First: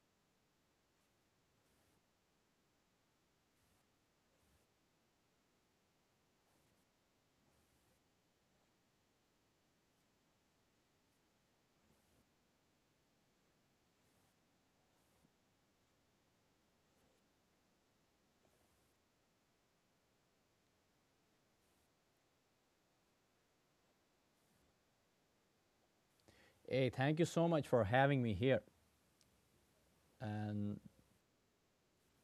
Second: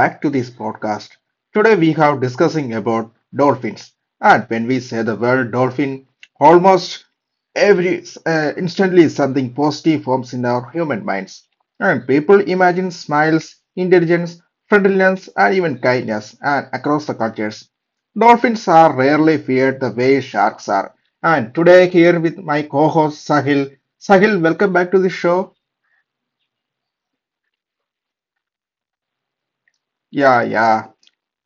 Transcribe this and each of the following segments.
back to this podcast. Today we have discussing about dolphins. And when we say the word dolphin, almost every instantly something positive forms in our human minds. And people imagine smiles, intelligence, friendliness, and even kindness and across the cultures. Dolphins are rarely feared the way sharks are. And today here with my co-host Sahil. Sahil, welcome back to the show. Hey, thank you so much for having me here. And Yeah, yeah.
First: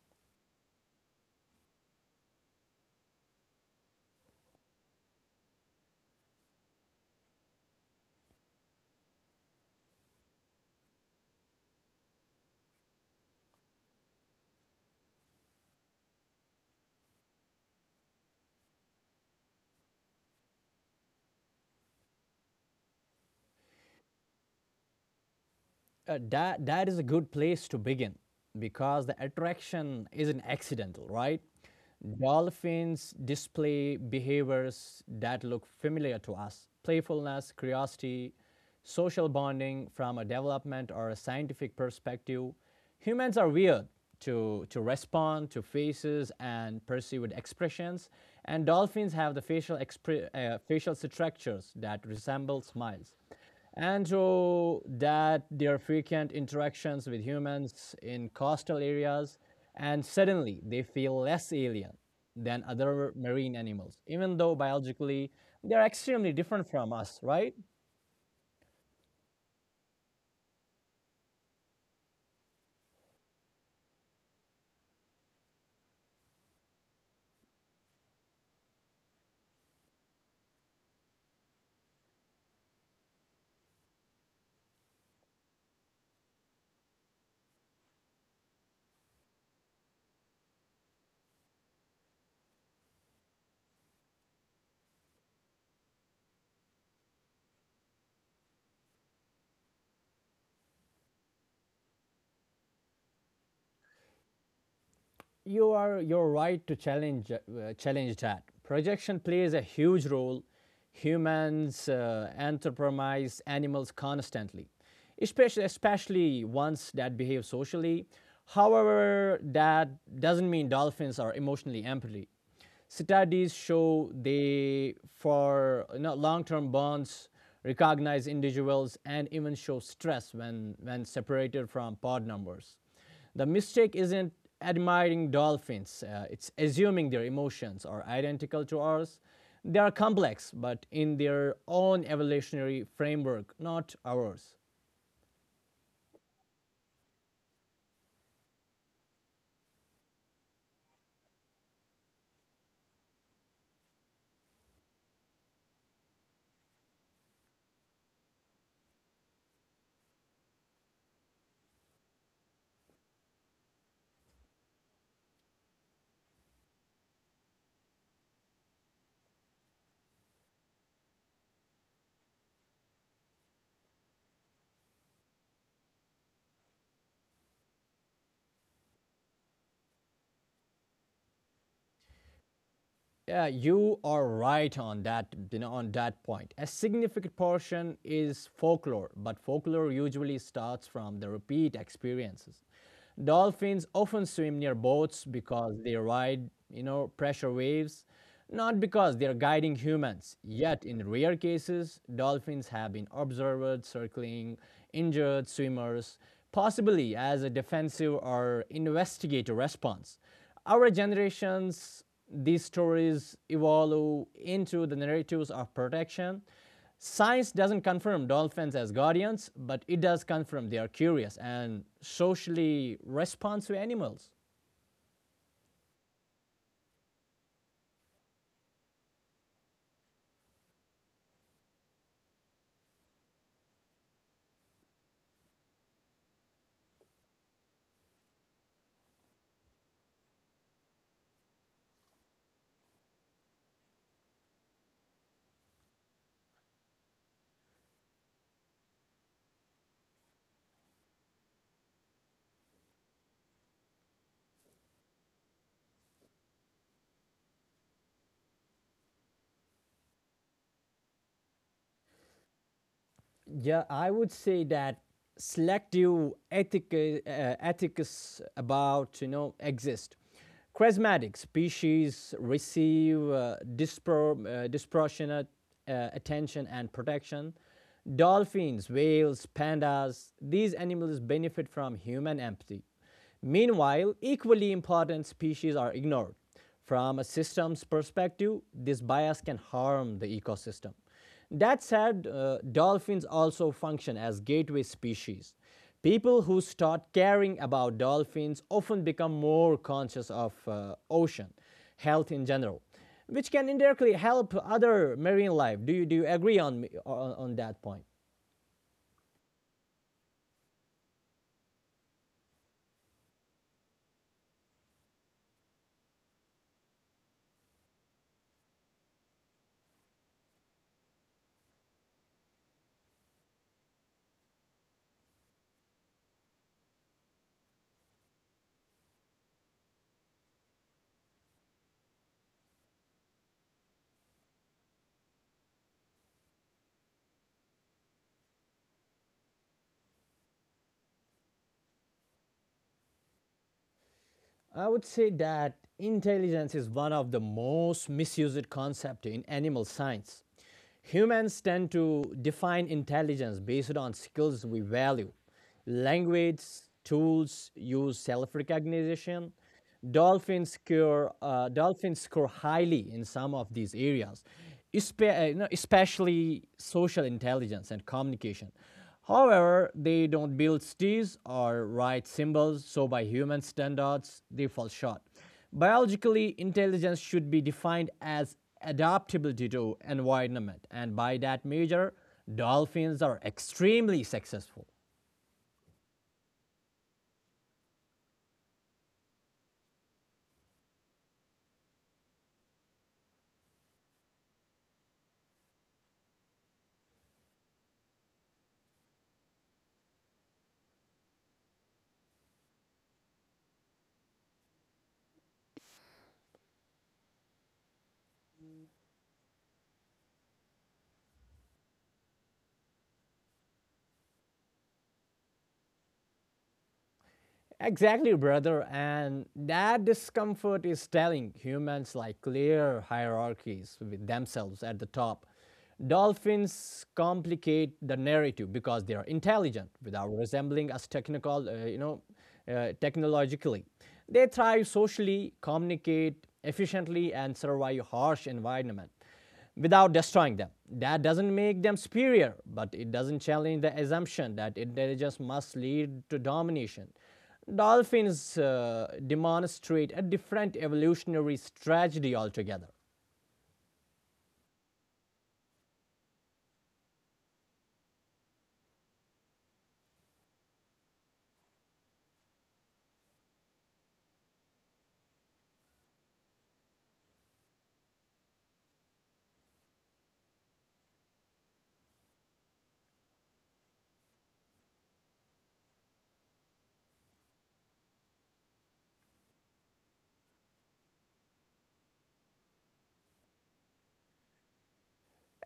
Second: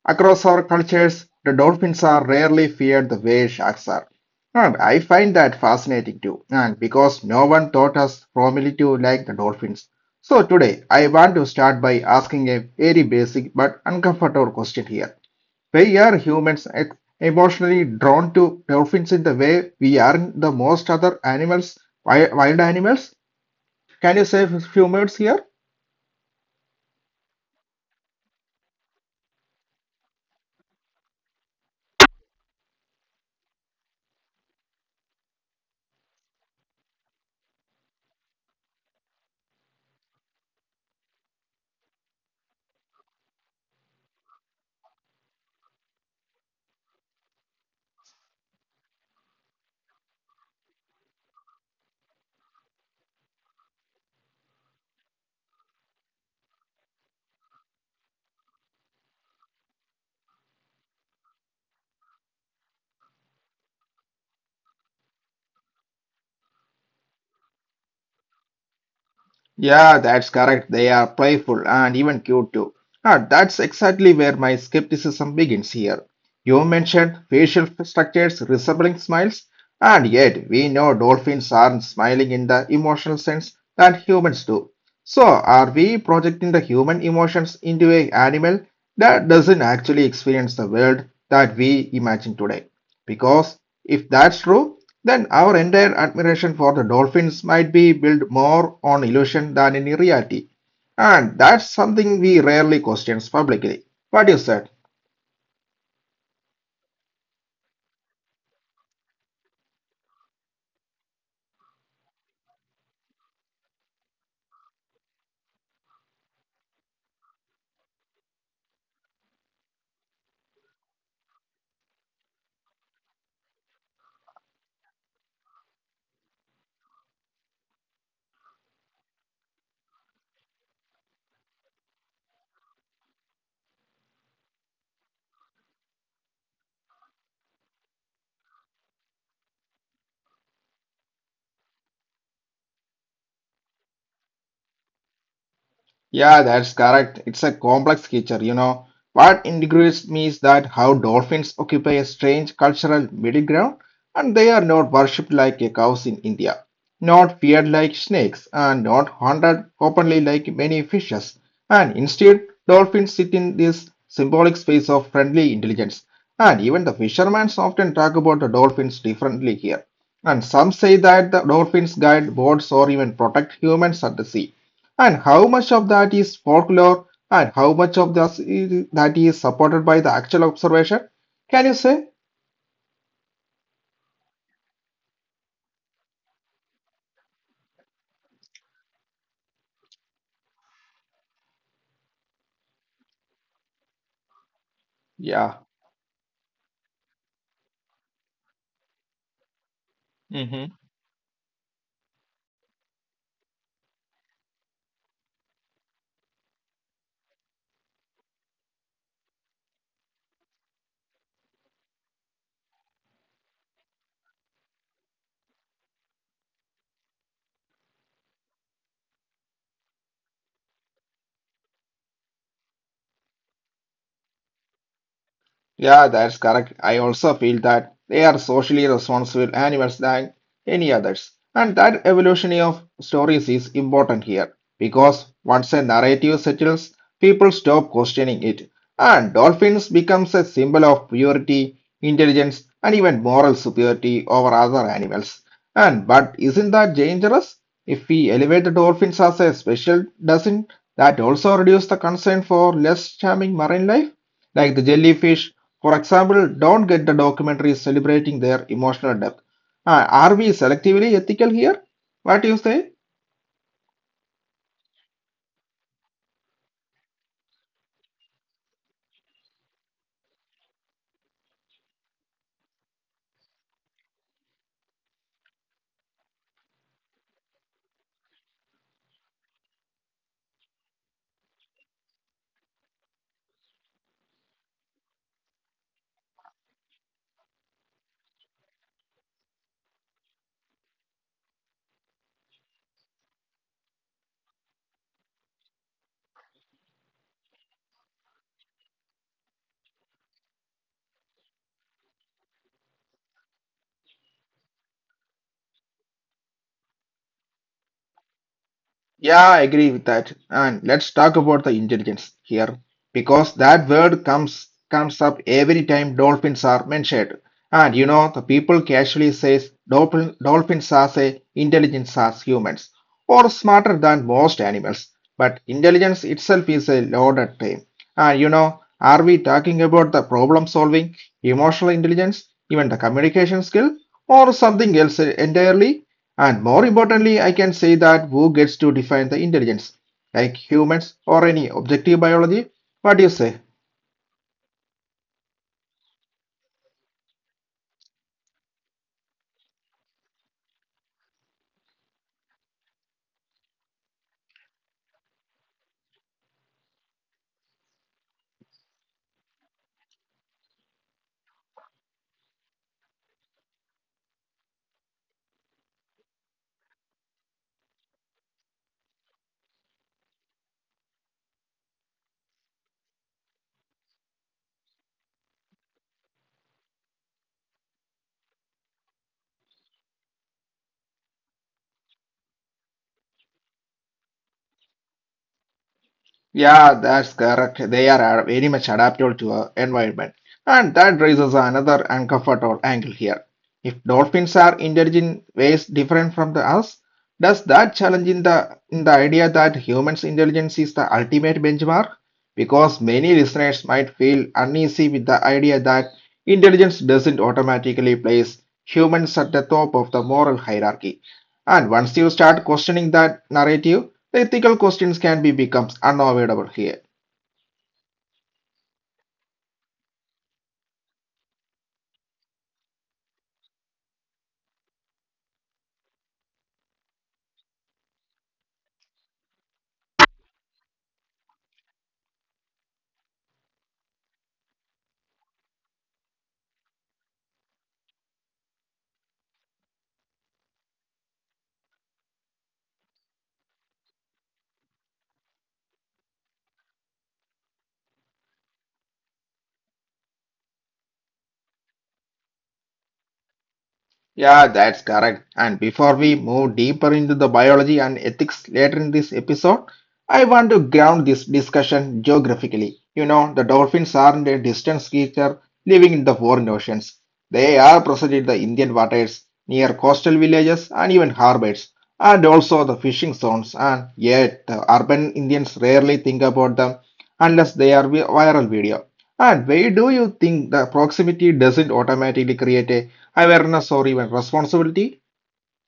Across our cultures, the dolphins are rarely feared the way sharks are. And I find that fascinating too. And because no one taught us formally to like the dolphins. So today, I want to start by asking a very basic but uncomfortable question here. Why are humans emotionally drawn to dolphins in the way we are the most other animals, wild animals? Can you say a few words here? that is a good place to begin because the attraction isn't accidental, right? Dolphins display behaviors that look familiar to us playfulness, curiosity, social bonding from a development or a scientific perspective. Humans are weird to respond to faces and perceive with expressions, and dolphins have the facial, facial structures that resemble smiles, and so that their frequent interactions with humans in coastal areas and suddenly they feel less alien than other marine animals even though biologically they're extremely different from us, right. Yeah, that's correct. They are playful and even cute too. Ah, that's exactly where my skepticism begins here. You mentioned facial structures resembling smiles, and yet we know dolphins aren't smiling in the emotional sense that humans do. So, are we projecting the human emotions into an animal that doesn't actually experience the world that we imagine today? Because if that's true, then our entire admiration for the dolphins might be built more on illusion than any reality. And that's something we rarely question publicly. What do you said? You are your right to challenge challenge that projection plays a huge role. Humans anthropomorphize animals constantly, especially ones that behave socially. However, that doesn't mean dolphins are emotionally empathy. Studies show they for long-term bonds, recognize individuals and even show stress when separated from pod numbers. The mistake isn't admiring dolphins, it's assuming their emotions are identical to ours. They are complex, but in their own evolutionary framework, not ours. Yeah, that's correct. It's a complex creature. What intrigues me is that how dolphins occupy a strange cultural middle ground and they are not worshipped like a cows in India, not feared like snakes, and not hunted openly like many fishes. And instead, dolphins sit in this symbolic space of friendly intelligence. And even the fishermen often talk about the dolphins differently here. And some say that the dolphins guide boats or even protect humans at the sea. And how much of that is folklore and how much of that is supported by the actual observation? Can you say? Yeah, you are right on that, you know, on that point. A significant portion is folklore, but folklore usually starts from the repeat experiences. Dolphins often swim near boats Yeah. because they ride, you know, pressure waves, not because they're guiding humans. Hmm. Yet, in rare cases, dolphins have been observed circling injured swimmers, possibly as a defensive or investigative response. Our generations, these stories evolve into the narratives of protection. Science doesn't confirm dolphins as guardians, but it does confirm they are curious and socially responsive animals. Yeah, that's correct. I also feel that they are socially responsible animals than any others. And that evolution of stories is important here because once a narrative settles, people stop questioning it, and dolphins becomes a symbol of purity, intelligence, and even moral superiority over other animals. And but isn't that dangerous? If we elevate the dolphins as a special, doesn't that also reduce the concern for less charming marine life, like the jellyfish, for example? Don't get the documentaries celebrating their emotional depth. Are we selectively ethical here? What do you say? Yeah, I would say that selective ethics about you know exist. Charismatic species receive disproportionate attention and protection. Dolphins, whales, pandas, these animals benefit from human empathy. Meanwhile, equally important species are ignored. From a systems perspective, this bias can harm the ecosystem. That said, dolphins also function as gateway species. People who start caring about dolphins often become more conscious of ocean health in general, which can indirectly help other marine life. Do you agree on, on that point? Yeah, I agree with that. And let's talk about the intelligence here because that word comes up every time dolphins are mentioned. And the people casually says dolphins are say intelligent as humans or smarter than most animals. But intelligence itself is a loaded term. And are we talking about the problem solving, emotional intelligence, even the communication skill, or something else entirely? And more importantly, I can say that who gets to define the intelligence? Like humans or any objective biology? What do you say? I would say that intelligence is one of the most misused concept in animal science. Humans tend to define intelligence based on skills we value, language, tools, use self recognition. Dolphins score highly in some of these areas, especially social intelligence and communication. However, they don't build cities or write symbols, so by human standards, they fall short. Biologically, intelligence should be defined as adaptability to environment, and by that measure, dolphins are extremely successful. Yeah, that's correct. They are very much adaptable to our environment. And that raises another uncomfortable angle here. If dolphins are intelligent in ways different from the us, does that challenge in the idea that humans' intelligence is the ultimate benchmark? Because many listeners might feel uneasy with the idea that intelligence doesn't automatically place humans at the top of the moral hierarchy. And once you start questioning that narrative, the ethical questions can be becomes unavoidable here. Exactly, brother. And that discomfort is telling humans like clear hierarchies with themselves at the top. Dolphins complicate the narrative because they are intelligent without resembling us technical, technologically. They thrive socially, communicate efficiently, and survive harsh environment without destroying them. That doesn't make them superior, but it doesn't challenge the assumption that intelligence must lead to domination. Dolphins demonstrate a different evolutionary strategy altogether. Yeah, that's correct. And before we move deeper into the biology and ethics later in this episode, I want to ground this discussion geographically. The dolphins aren't a distant creature living in the foreign oceans. They are present in the Indian waters, near coastal villages and even harbors, and also the fishing zones. And yet, the urban Indians rarely think about them unless they are viral video. And why do you think the proximity doesn't automatically create a awareness or even responsibility.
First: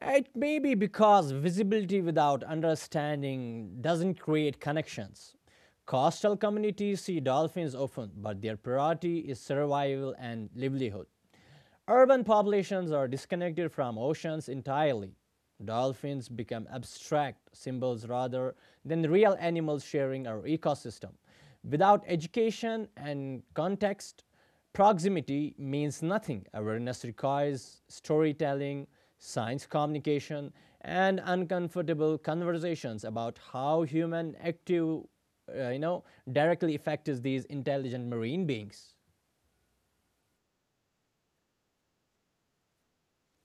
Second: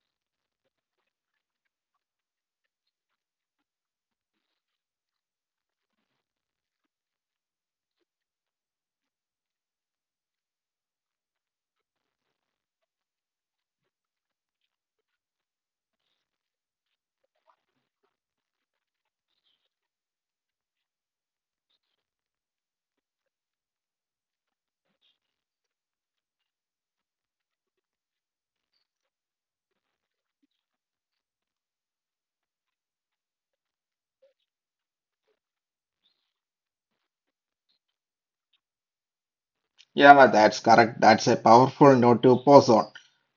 It may be because visibility without understanding doesn't create connections. Coastal communities see dolphins often, but their priority is survival and livelihood. Urban populations are disconnected from oceans entirely. Dolphins become abstract symbols rather than real animals sharing our ecosystem. Without education and context, proximity means nothing. Awareness requires storytelling, science communication, and uncomfortable conversations about how human active, uh, you know, directly affects these intelligent marine beings. Yeah, that's correct. That's a powerful note to pause on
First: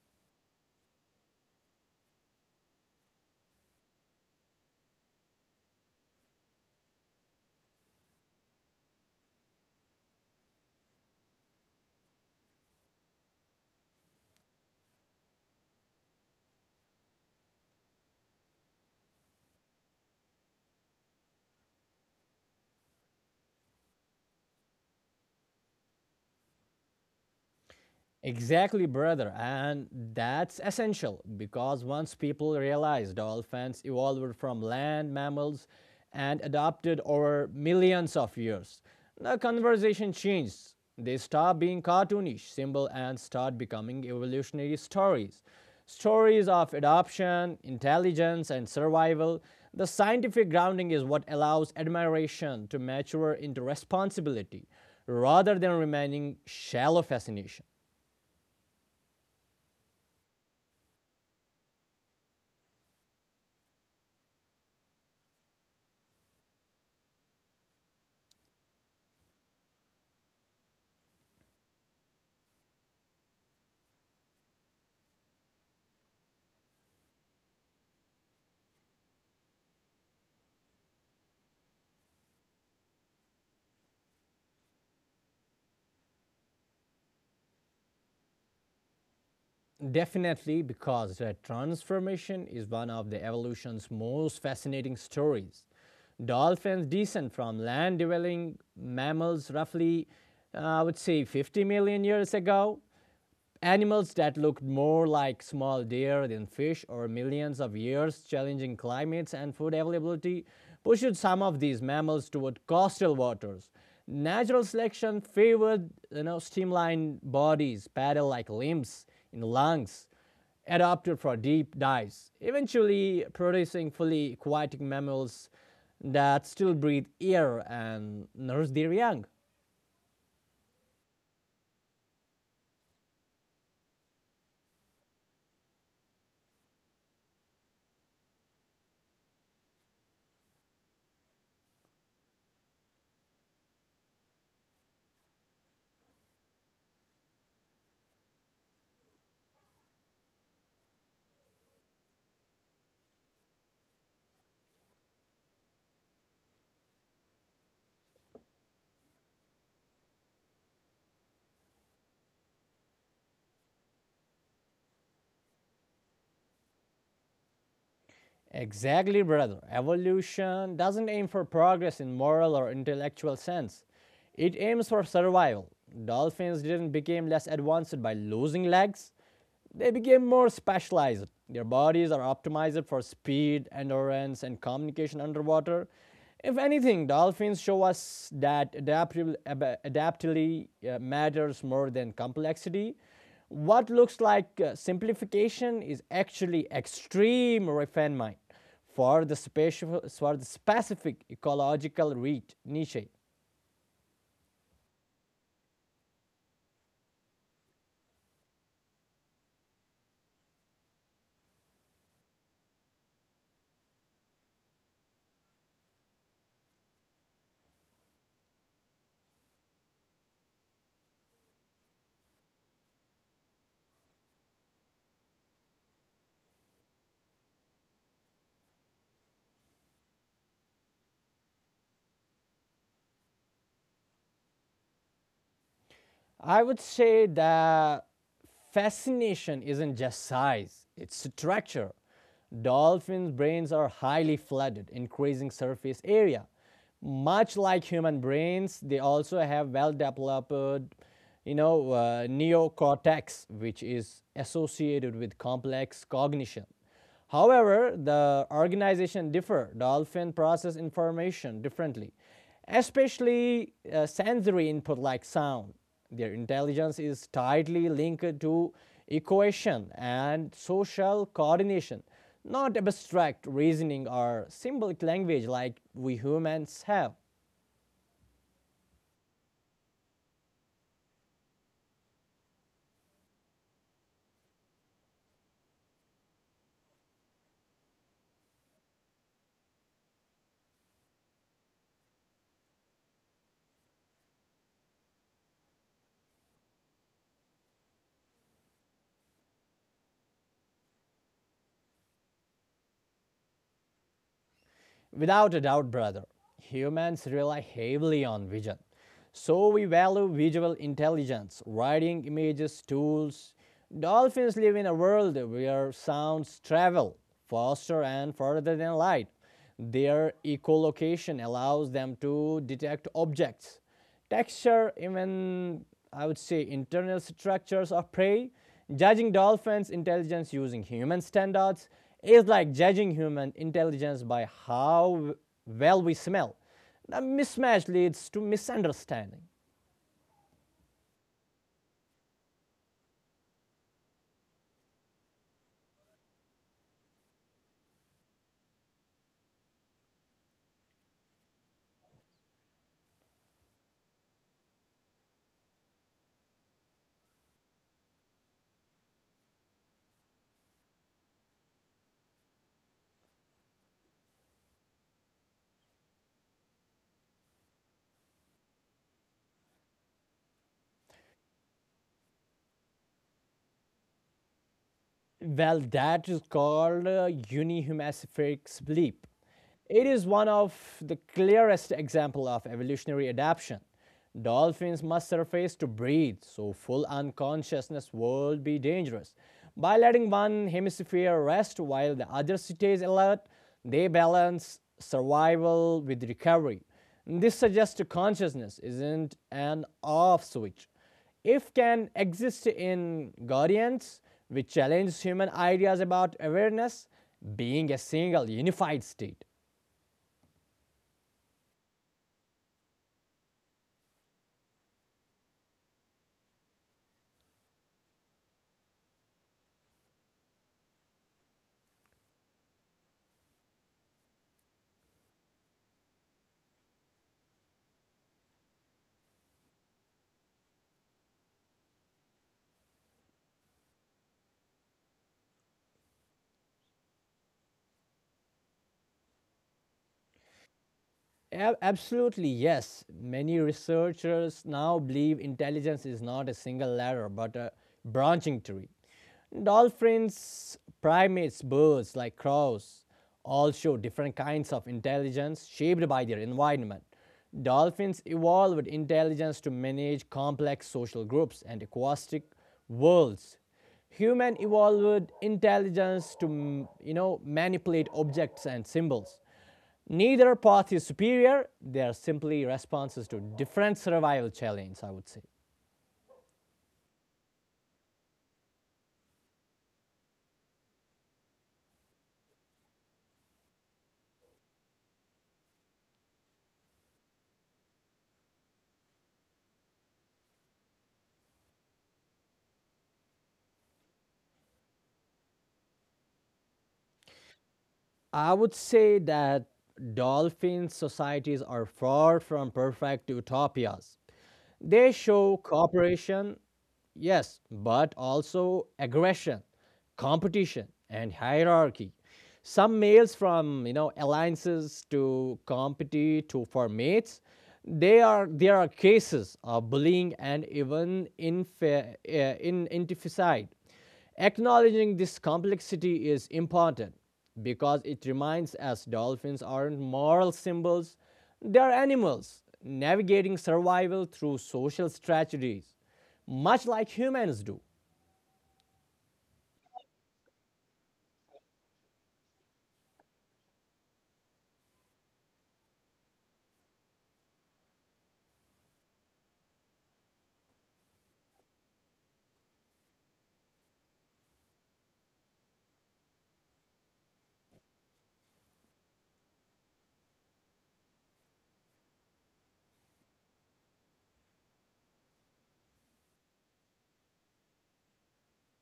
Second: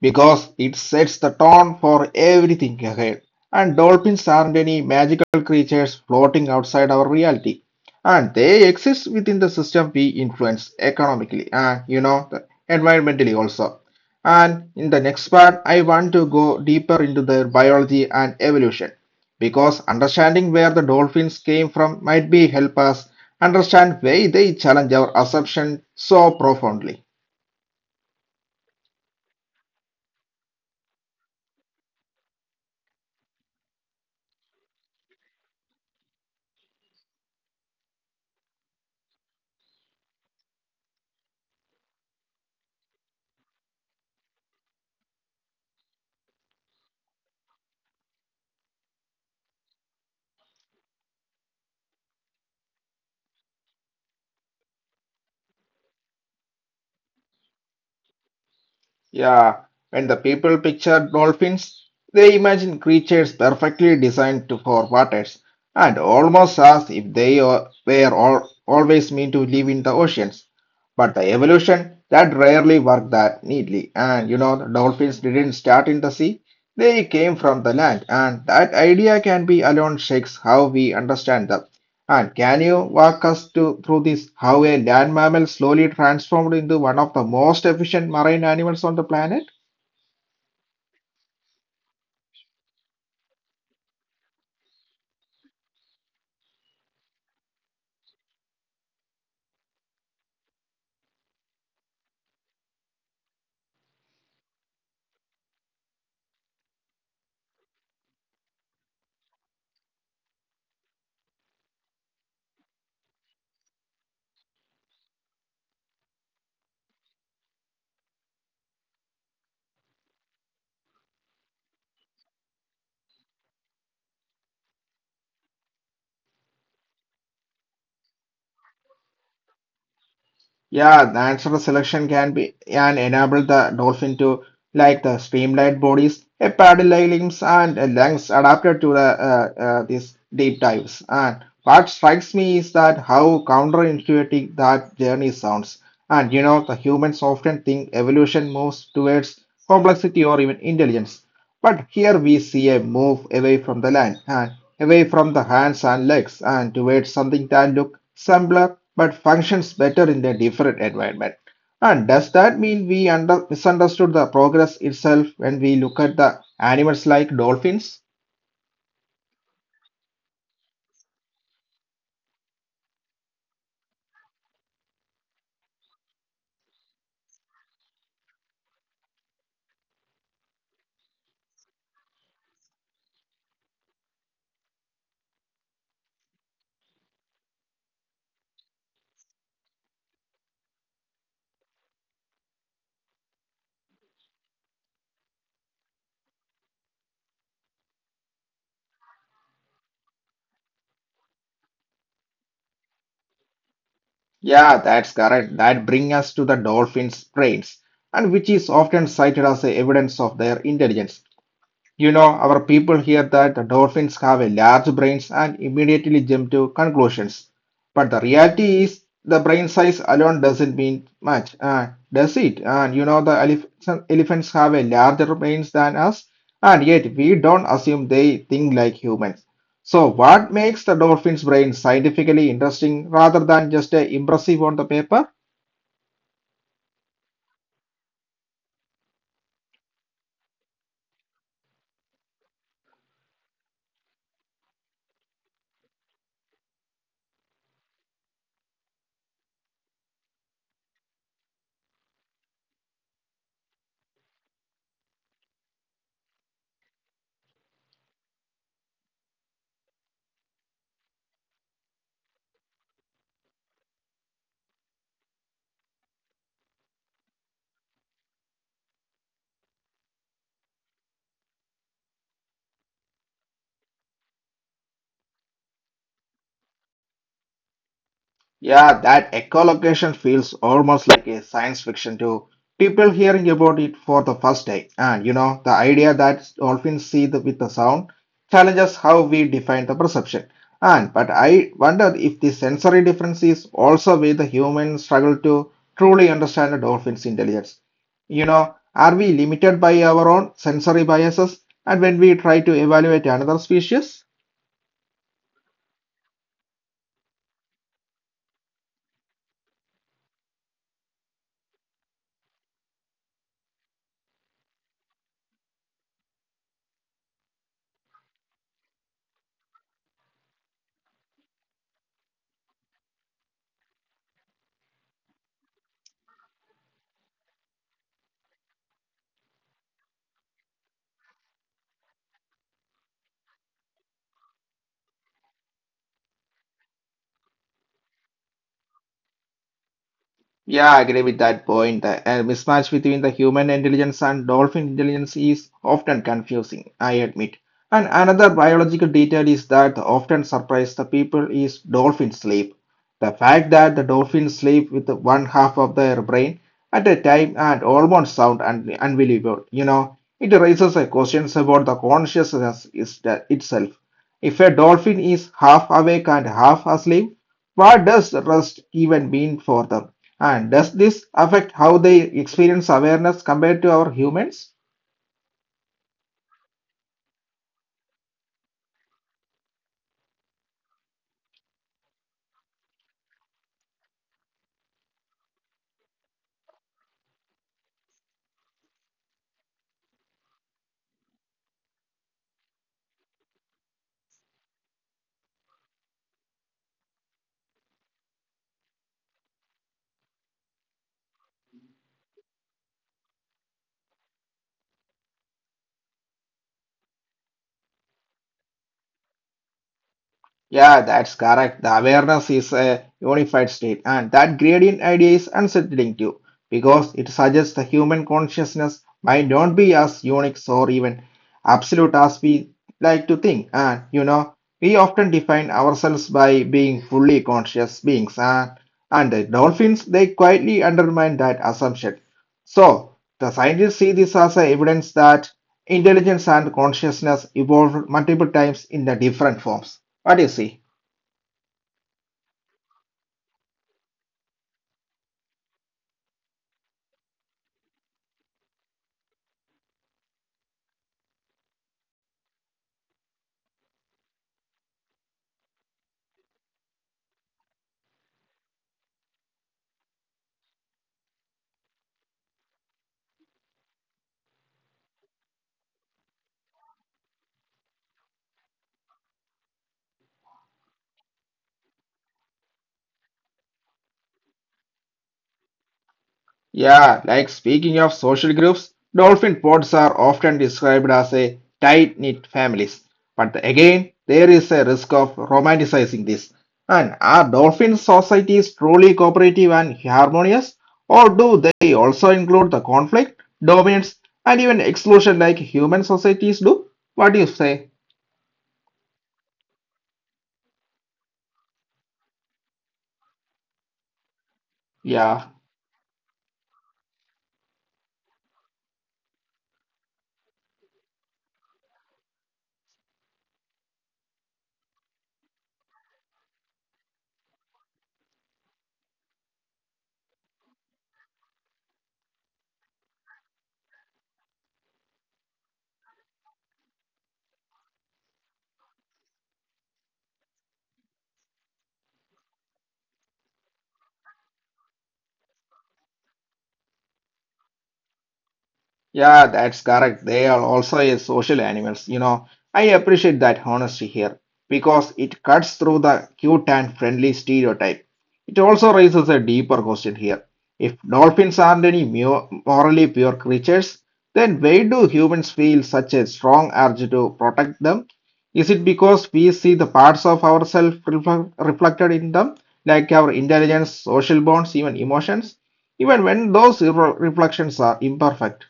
because it sets the tone for everything ahead. And dolphins aren't any magical creatures floating outside our reality. And they exist within the system we influence economically and environmentally also. And in the next part, I want to go deeper into their biology and evolution because understanding where the dolphins came from might be help us understand why they challenge our assumption so profoundly. Exactly, brother. And that's essential because once people realized dolphins evolved from land mammals and adapted over millions of years, the conversation changed. They stopped being cartoonish symbols and start becoming evolutionary stories. Stories of adoption, intelligence, and survival. The scientific grounding is what allows admiration to mature into responsibility rather than remaining shallow fascination. Yeah, when the people picture dolphins, they imagine creatures perfectly designed for waters, and almost as if they always meant to live in the oceans. But the evolution that rarely worked that neatly, and the dolphins didn't start in the sea. They came from the land, and that idea can be alone shakes how we understand them. And can you walk us through this how a land mammal slowly transformed into one of the most efficient marine animals on the planet? Definitely, because the transformation is one of the evolution's most fascinating stories. Dolphins descend from land dwelling mammals roughly, I would say, 50 million years ago. Animals that looked more like small deer than fish or millions of years, challenging climates and food availability, pushed some of these mammals toward coastal waters. Natural selection favored you know, streamlined bodies, paddle-like limbs and lungs, adapted for deep dives, eventually producing fully aquatic mammals that still breathe air and nurse their young. Yeah, the natural selection can be and enable the dolphin to like the streamlined bodies, a paddle-like limbs, and lungs adapted to these deep dives. And what strikes me is that how counterintuitive that journey sounds. And the humans often think evolution moves towards complexity or even intelligence. But here we see a move away from the land and away from the hands and legs and towards something that looks simpler but functions better in a different environment. And does that mean we misunderstood the progress itself when we look at the animals like dolphins? Exactly, brother. Evolution doesn't aim for progress in moral or intellectual sense. It aims for survival. Dolphins didn't become less advanced by losing legs. They became more specialized. Their bodies are optimized for speed, endurance, and communication underwater. If anything, dolphins show us that adaptability matters more than complexity. What looks like simplification is actually extreme refinement for the specific ecological reach, niche. Yeah, that's correct. That brings us to the dolphins' brains, and which is often cited as a evidence of their intelligence. Our people hear that the dolphins have a large brains and immediately jump to conclusions. But the reality is the brain size alone doesn't mean much, does it? And the some elephants have a larger brains than us, and yet we don't assume they think like humans. So, what makes the dolphin's brain scientifically interesting rather than just impressive on the paper? I would say that fascination isn't just size, it's structure. Dolphins' brains are highly flooded, increasing surface area. Much like human brains, they also have well developed, neocortex, which is associated with complex cognition. However, the organization differ. Dolphin process information differently, especially sensory input like sound. Their intelligence is tightly linked to equation and social coordination, not abstract reasoning or symbolic language like we humans have. Yeah, that echolocation feels almost like a science fiction to people hearing about it for the first time. And the idea that dolphins see with the sound challenges how we define the perception. And but I wonder if the sensory difference is also where the humans struggle to truly understand the dolphin's intelligence. Are we limited by our own sensory biases and when we try to evaluate another species? Without a doubt, brother, humans rely heavily on vision. So we value visual intelligence, writing images, tools. Dolphins live in a world where sounds travel faster and further than light. Their echolocation allows them to detect objects texture, even I would say internal structures of prey. Judging dolphins' intelligence using human standards is like judging human intelligence by how well we smell. The mismatch leads to misunderstanding. Yeah, I agree with that point. The mismatch between the human intelligence and dolphin intelligence is often confusing, I admit. And another biological detail is that often surprise the people is dolphin sleep. The fact that the dolphins sleep with one half of their brain at a time and almost sound unbelievable. It raises a questions about the consciousness is itself. If a dolphin is half awake and half asleep, what does rest even mean for them? And does this affect how they experience awareness compared to our humans? Well, that is called unihemispheric sleep. It is one of the clearest examples of evolutionary adaptation. Dolphins must surface to breathe, so full unconsciousness would be dangerous. By letting one hemisphere rest while the other stays alert, they balance survival with recovery. This suggests consciousness isn't an off switch. If can exist in guardians, which challenges human ideas about awareness being a single unified state. Yeah, that's correct. The awareness is a unified state, and that gradient idea is unsettling too, because it suggests the human consciousness might not be as unique or even absolute as we like to think. And we often define ourselves by being fully conscious beings, and the dolphins they quietly undermine that assumption. So, the scientists see this as a evidence that intelligence and consciousness evolved multiple times in the different forms. What do you see? Absolutely, yes. Many researchers now believe intelligence is not a single ladder but a branching tree. Dolphins, primates, birds like crows all show different kinds of intelligence shaped by their environment. Dolphins evolved intelligence to manage complex social groups and aquatic worlds. Human evolved intelligence to, manipulate objects and symbols. Neither path is superior, they are simply responses to different survival challenges, I would say. Yeah, like speaking of social groups, dolphin pods are often described as a tight-knit families. But again, there is a risk of romanticizing this. And are dolphin societies truly cooperative and harmonious? Or do they also include the conflict, dominance, and even exclusion like human societies do? What do you say? I would say that dolphin societies are far from perfect utopias. They show Yeah. cooperation, yes, but also aggression, competition, and hierarchy. Some males from you know alliances to compete to for mates. They are there are cases of bullying and even infa- in infanticide. Acknowledging this complexity is important because it reminds us dolphins aren't moral symbols, they are animals navigating survival through social strategies, much like humans do. Yeah, that's correct. They are also a social animals. I appreciate that honesty here because it cuts through the cute and friendly stereotype. It also raises a deeper question here. If dolphins aren't any morally pure creatures, then why do humans feel such a strong urge to protect them? Is it because we see the parts of ourselves reflected in them, like our intelligence, social bonds, even emotions, even when those reflections are imperfect?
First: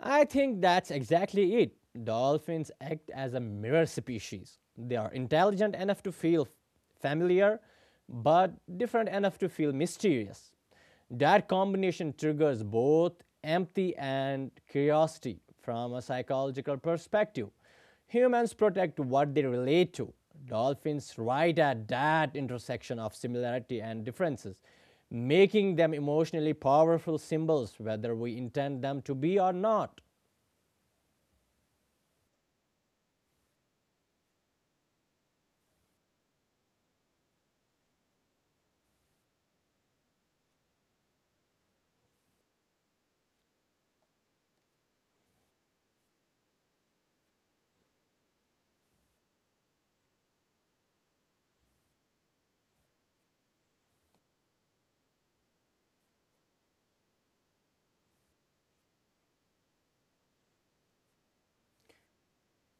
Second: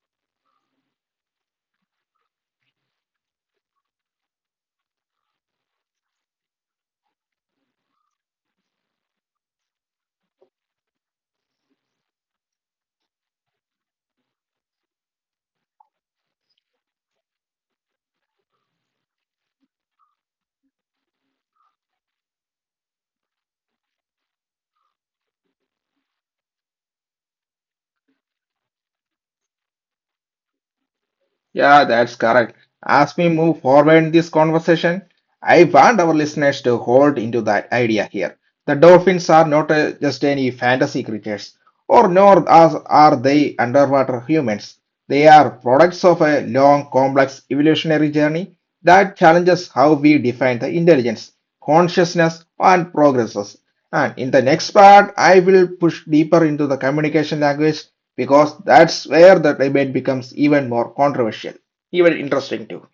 I think that's exactly it. Dolphins act as a mirror species. They are intelligent enough to feel familiar, but different enough to feel mysterious. That combination triggers both empathy and curiosity from a psychological perspective. Humans protect what they relate to. Dolphins right at that intersection of similarity and differences, making them emotionally powerful symbols whether we intend them to be or not. Yeah, that's correct. As we move forward in this conversation, I want our listeners to hold into that idea here. The dolphins are not just any fantasy creatures, or nor as are they underwater humans. They are products of a long, complex evolutionary journey that challenges how we define the intelligence, consciousness, and progresses. And in the next part, I will push deeper into the communication language because that's where the debate becomes even more controversial, even interesting too.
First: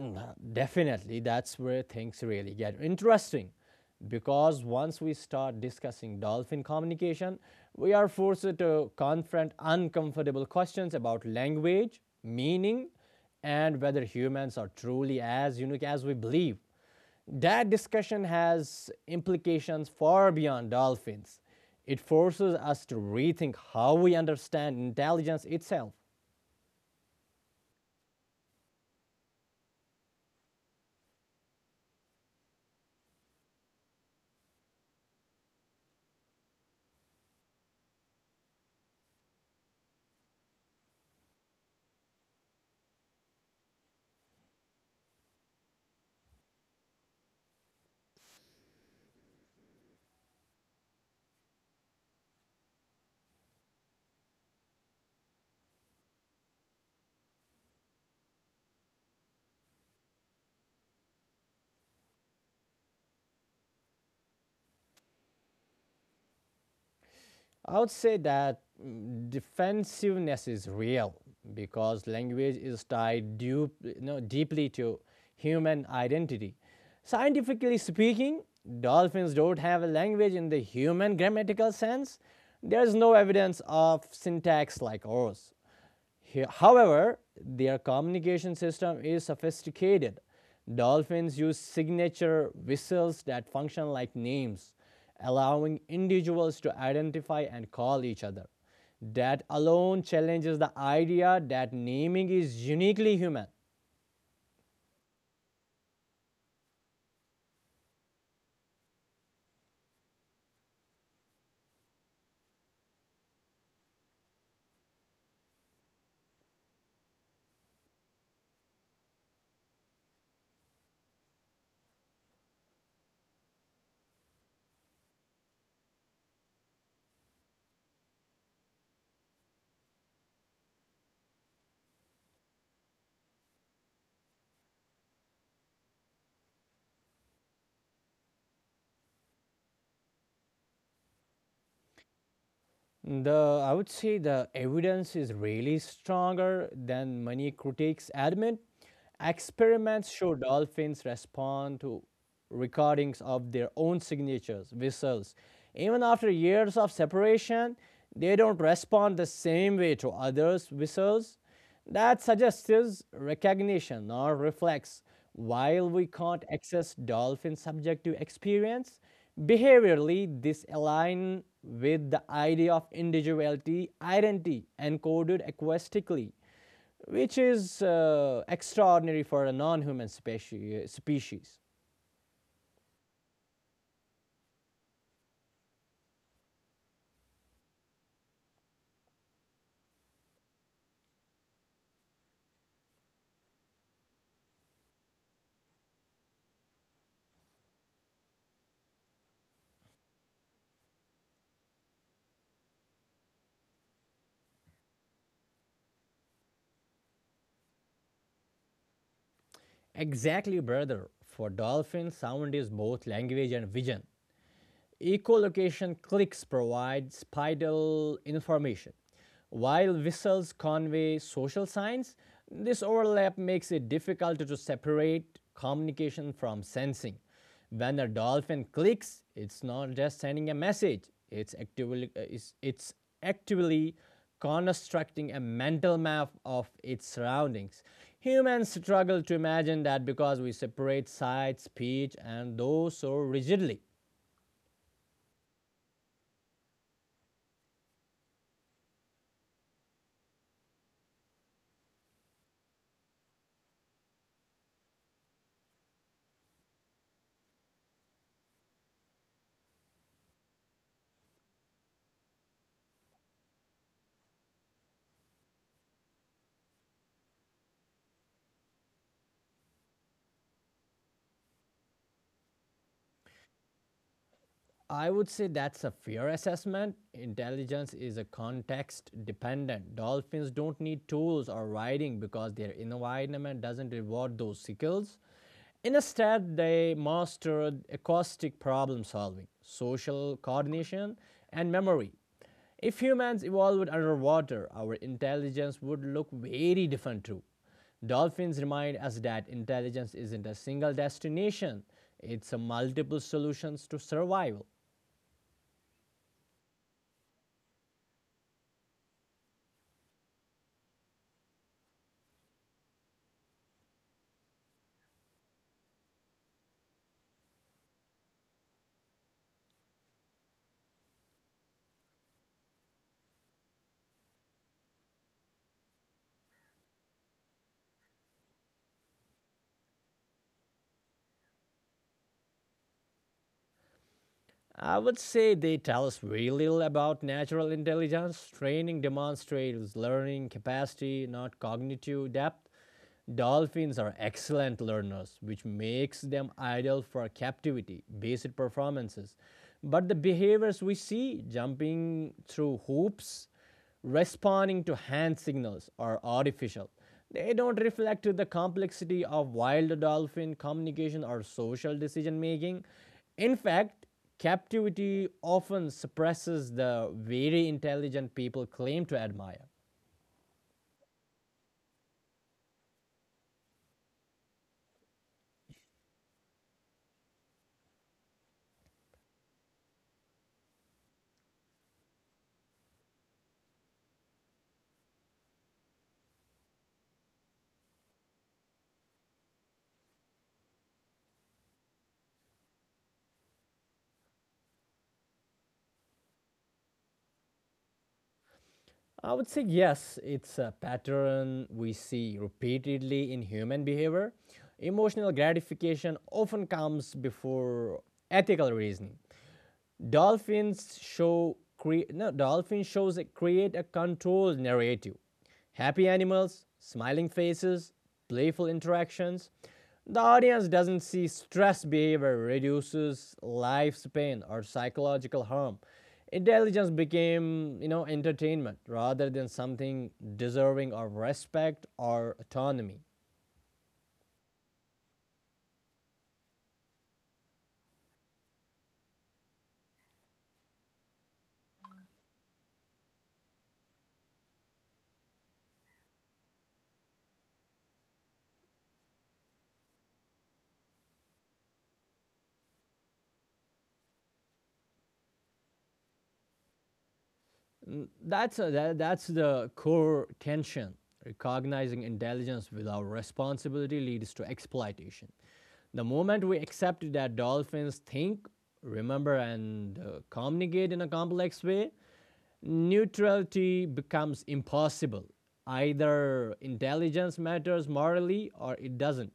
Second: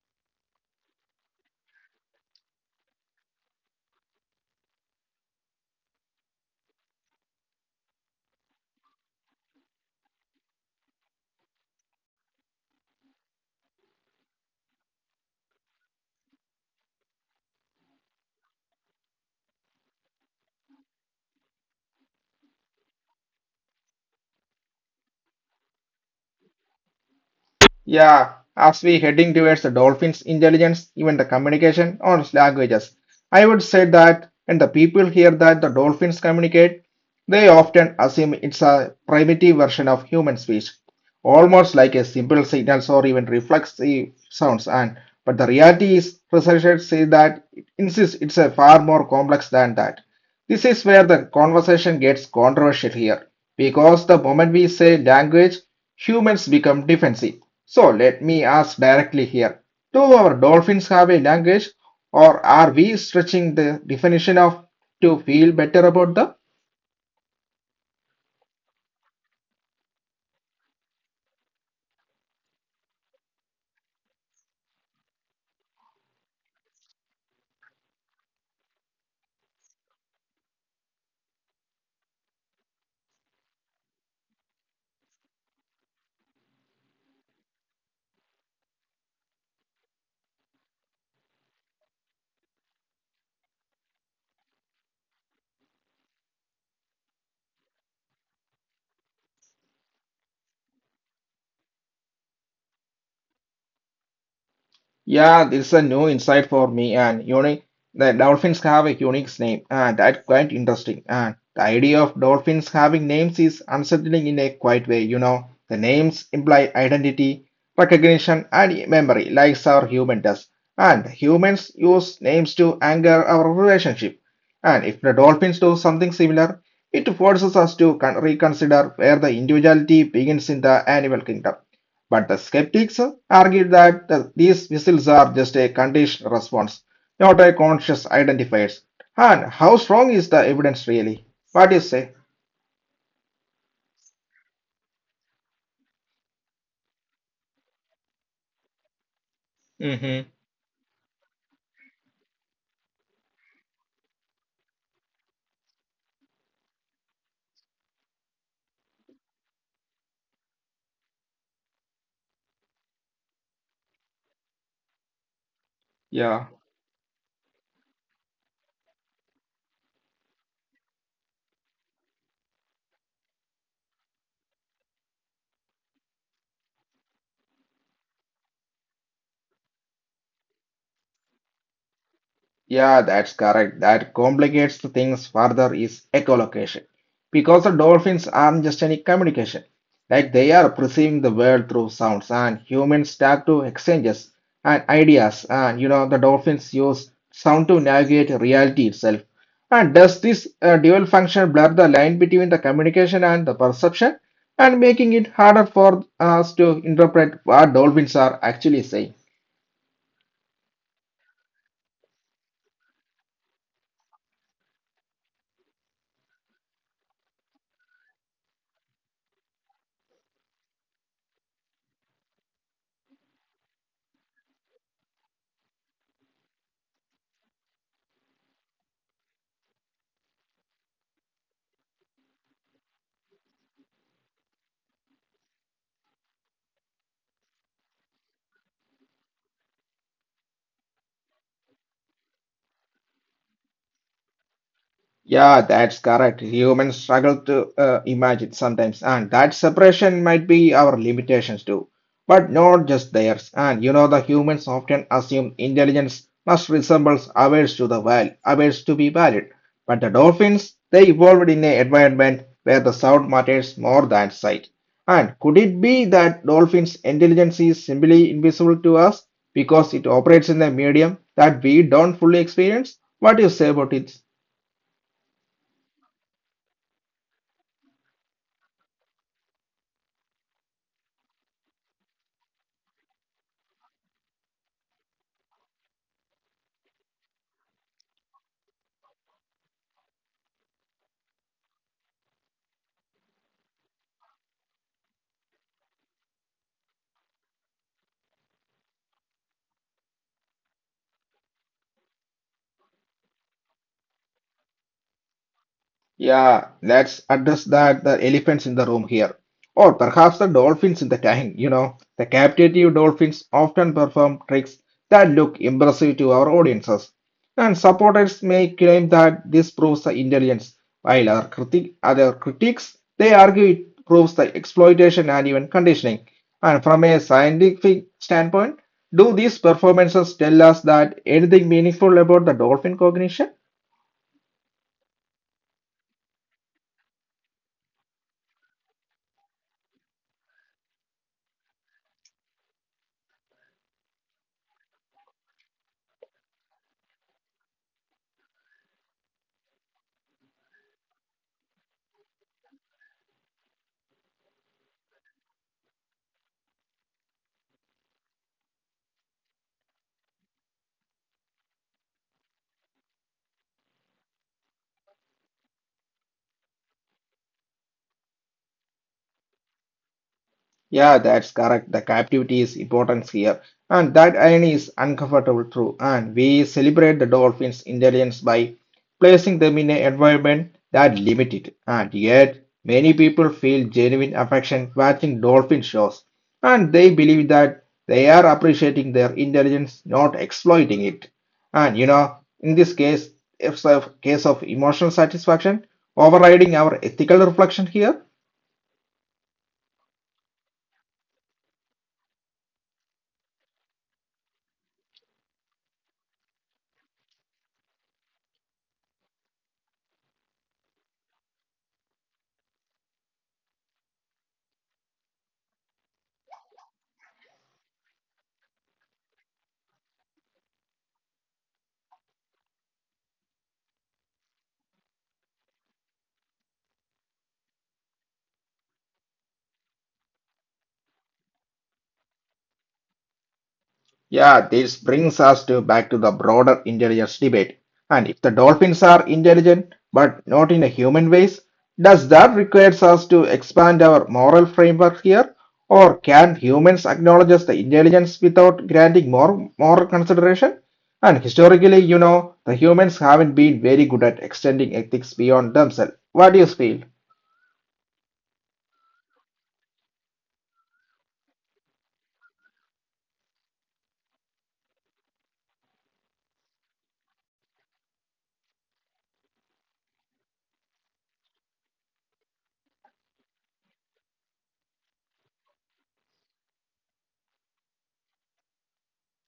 Definitely, that's where things really get interesting. Because once we start discussing dolphin communication, we are forced to confront uncomfortable questions about language, meaning, and whether humans are truly as unique as we believe. That discussion has implications far beyond dolphins. It forces us to rethink how we understand intelligence itself. Yeah, as we heading towards the dolphins' intelligence, even the communication or languages, I would say that when the people hear that the dolphins communicate, they often assume it's a primitive version of human speech, almost like a simple signals or even reflexive sounds. And but the reality is, researchers say that it insists it's a far more complex than that. This is where the conversation gets controversial here, because the moment we say language, humans become defensive. So let me ask directly here. Do our dolphins have a language, or are we stretching the definition of to feel better about the. I would say that defensiveness is real because language is tied deep, you know, deeply to human identity. Scientifically speaking, dolphins don't have a language in the human grammatical sense. There is no evidence of syntax like ours. However, their communication system is sophisticated. Dolphins use signature whistles that function like names, allowing individuals to identify and call each other. That alone challenges the idea that naming is uniquely human. Yeah, this is a new insight for me and unique. The dolphins have a unique name and that's quite interesting. And the idea of dolphins having names is unsettling in a quiet way. The names imply identity, recognition, and memory, like our human does. And humans use names to anchor our relationship. And if the dolphins do something similar, it forces us to reconsider where the individuality begins in the animal kingdom. But the skeptics argued that these whistles are just a conditioned response, not a conscious identifiers. And how strong is the evidence really? What do you say? The I would say the evidence is really stronger than many critics admit. Experiments Hmm. show dolphins respond to recordings of their own signatures, whistles. Even after years of separation, they don't respond the same way to others' whistles. That suggests is recognition or reflex. While we can't Yeah. access dolphin subjective experience, behaviorally this aligns with the idea of individuality, identity encoded acoustically, which is extraordinary for a non-human species. Yeah, that's correct. That complicates the things further is echolocation. Because the dolphins aren't just any communication. Like they are perceiving the world through sounds and humans start to exchanges and ideas, and you know the dolphins use sound to navigate reality itself. And does this dual function blur the line between the communication and the perception, and making it harder for us to interpret what dolphins are actually saying? Exactly, brother. For dolphins, sound is both language and vision. Echolocation clicks provide spatial information. While whistles convey social signs, this overlap makes it difficult to separate communication from sensing. When a dolphin clicks, it's not just sending a message, it's actively constructing a mental map of its surroundings. Humans struggle to imagine that because we separate sight, speech, and those so rigidly. Yeah, that's correct. Humans struggle to imagine sometimes, and that separation might be our limitations too, but not just theirs. And you know, the humans often assume intelligence must resemble ours to the val ours to be valid. But the dolphins, they evolved in an environment where the sound matters more than sight. And could it be that dolphins' intelligence is simply invisible to us because it operates in a medium that we don't fully experience? What do you say about it? I would say that's a fair assessment. Intelligence is a context dependent. Dolphins don't need tools or riding because their environment doesn't reward those skills. Instead, they mastered acoustic problem solving, social coordination, and memory. If humans evolved underwater, our intelligence would look very different too. Dolphins remind us that intelligence isn't a single destination, it's a multiple solutions to survival. Yeah, let's address that the elephants in the room here. Or perhaps the dolphins in the tank, you know. The captive dolphins often perform tricks that look impressive to our audiences. And supporters may claim that this proves the intelligence, while our other critics they argue it proves the exploitation and even conditioning. And from a scientific standpoint, do these performances tell us that anything meaningful about the dolphin cognition? I would say they tell us very little about natural intelligence. Training demonstrates learning capacity, not cognitive depth. Dolphins are excellent learners, which makes them ideal for captivity, basic performances. But the behaviors we see, jumping through hoops, responding to hand signals are artificial. They don't reflect the complexity of wild dolphin communication or social decision making. In fact, captivity often suppresses the very intelligent people claim to admire. Yeah, that's correct. The captivity is important here. And that irony is uncomfortable true. And we celebrate the dolphins' intelligence by placing them in an environment that limit it. And yet, many people feel genuine affection watching dolphin shows. And they believe that they are appreciating their intelligence, not exploiting it. And you know, in this case, it's a case of emotional satisfaction overriding our ethical reflection here. I would say yes, it's a pattern we see repeatedly in human behavior. Emotional gratification often comes before ethical reasoning. Dolphins show cre- no, Dolphin shows that create a controlled narrative. Happy animals, smiling faces, playful interactions. The audience doesn't see stress behavior reduces lifespan or psychological harm. Intelligence became, entertainment rather than something deserving of respect or autonomy. Yeah, this brings us to back to the broader intelligence debate. And if the dolphins are intelligent but not in a human ways, does that requires us to expand our moral framework here? Or can humans acknowledge the intelligence without granting more moral consideration? And historically, you know, the humans haven't been very good at extending ethics beyond themselves. What do you feel? That's the core tension. Recognizing intelligence without responsibility leads to exploitation. The moment we accept that dolphins think, remember, and communicate in a complex way, neutrality becomes impossible. Either intelligence matters morally or it doesn't.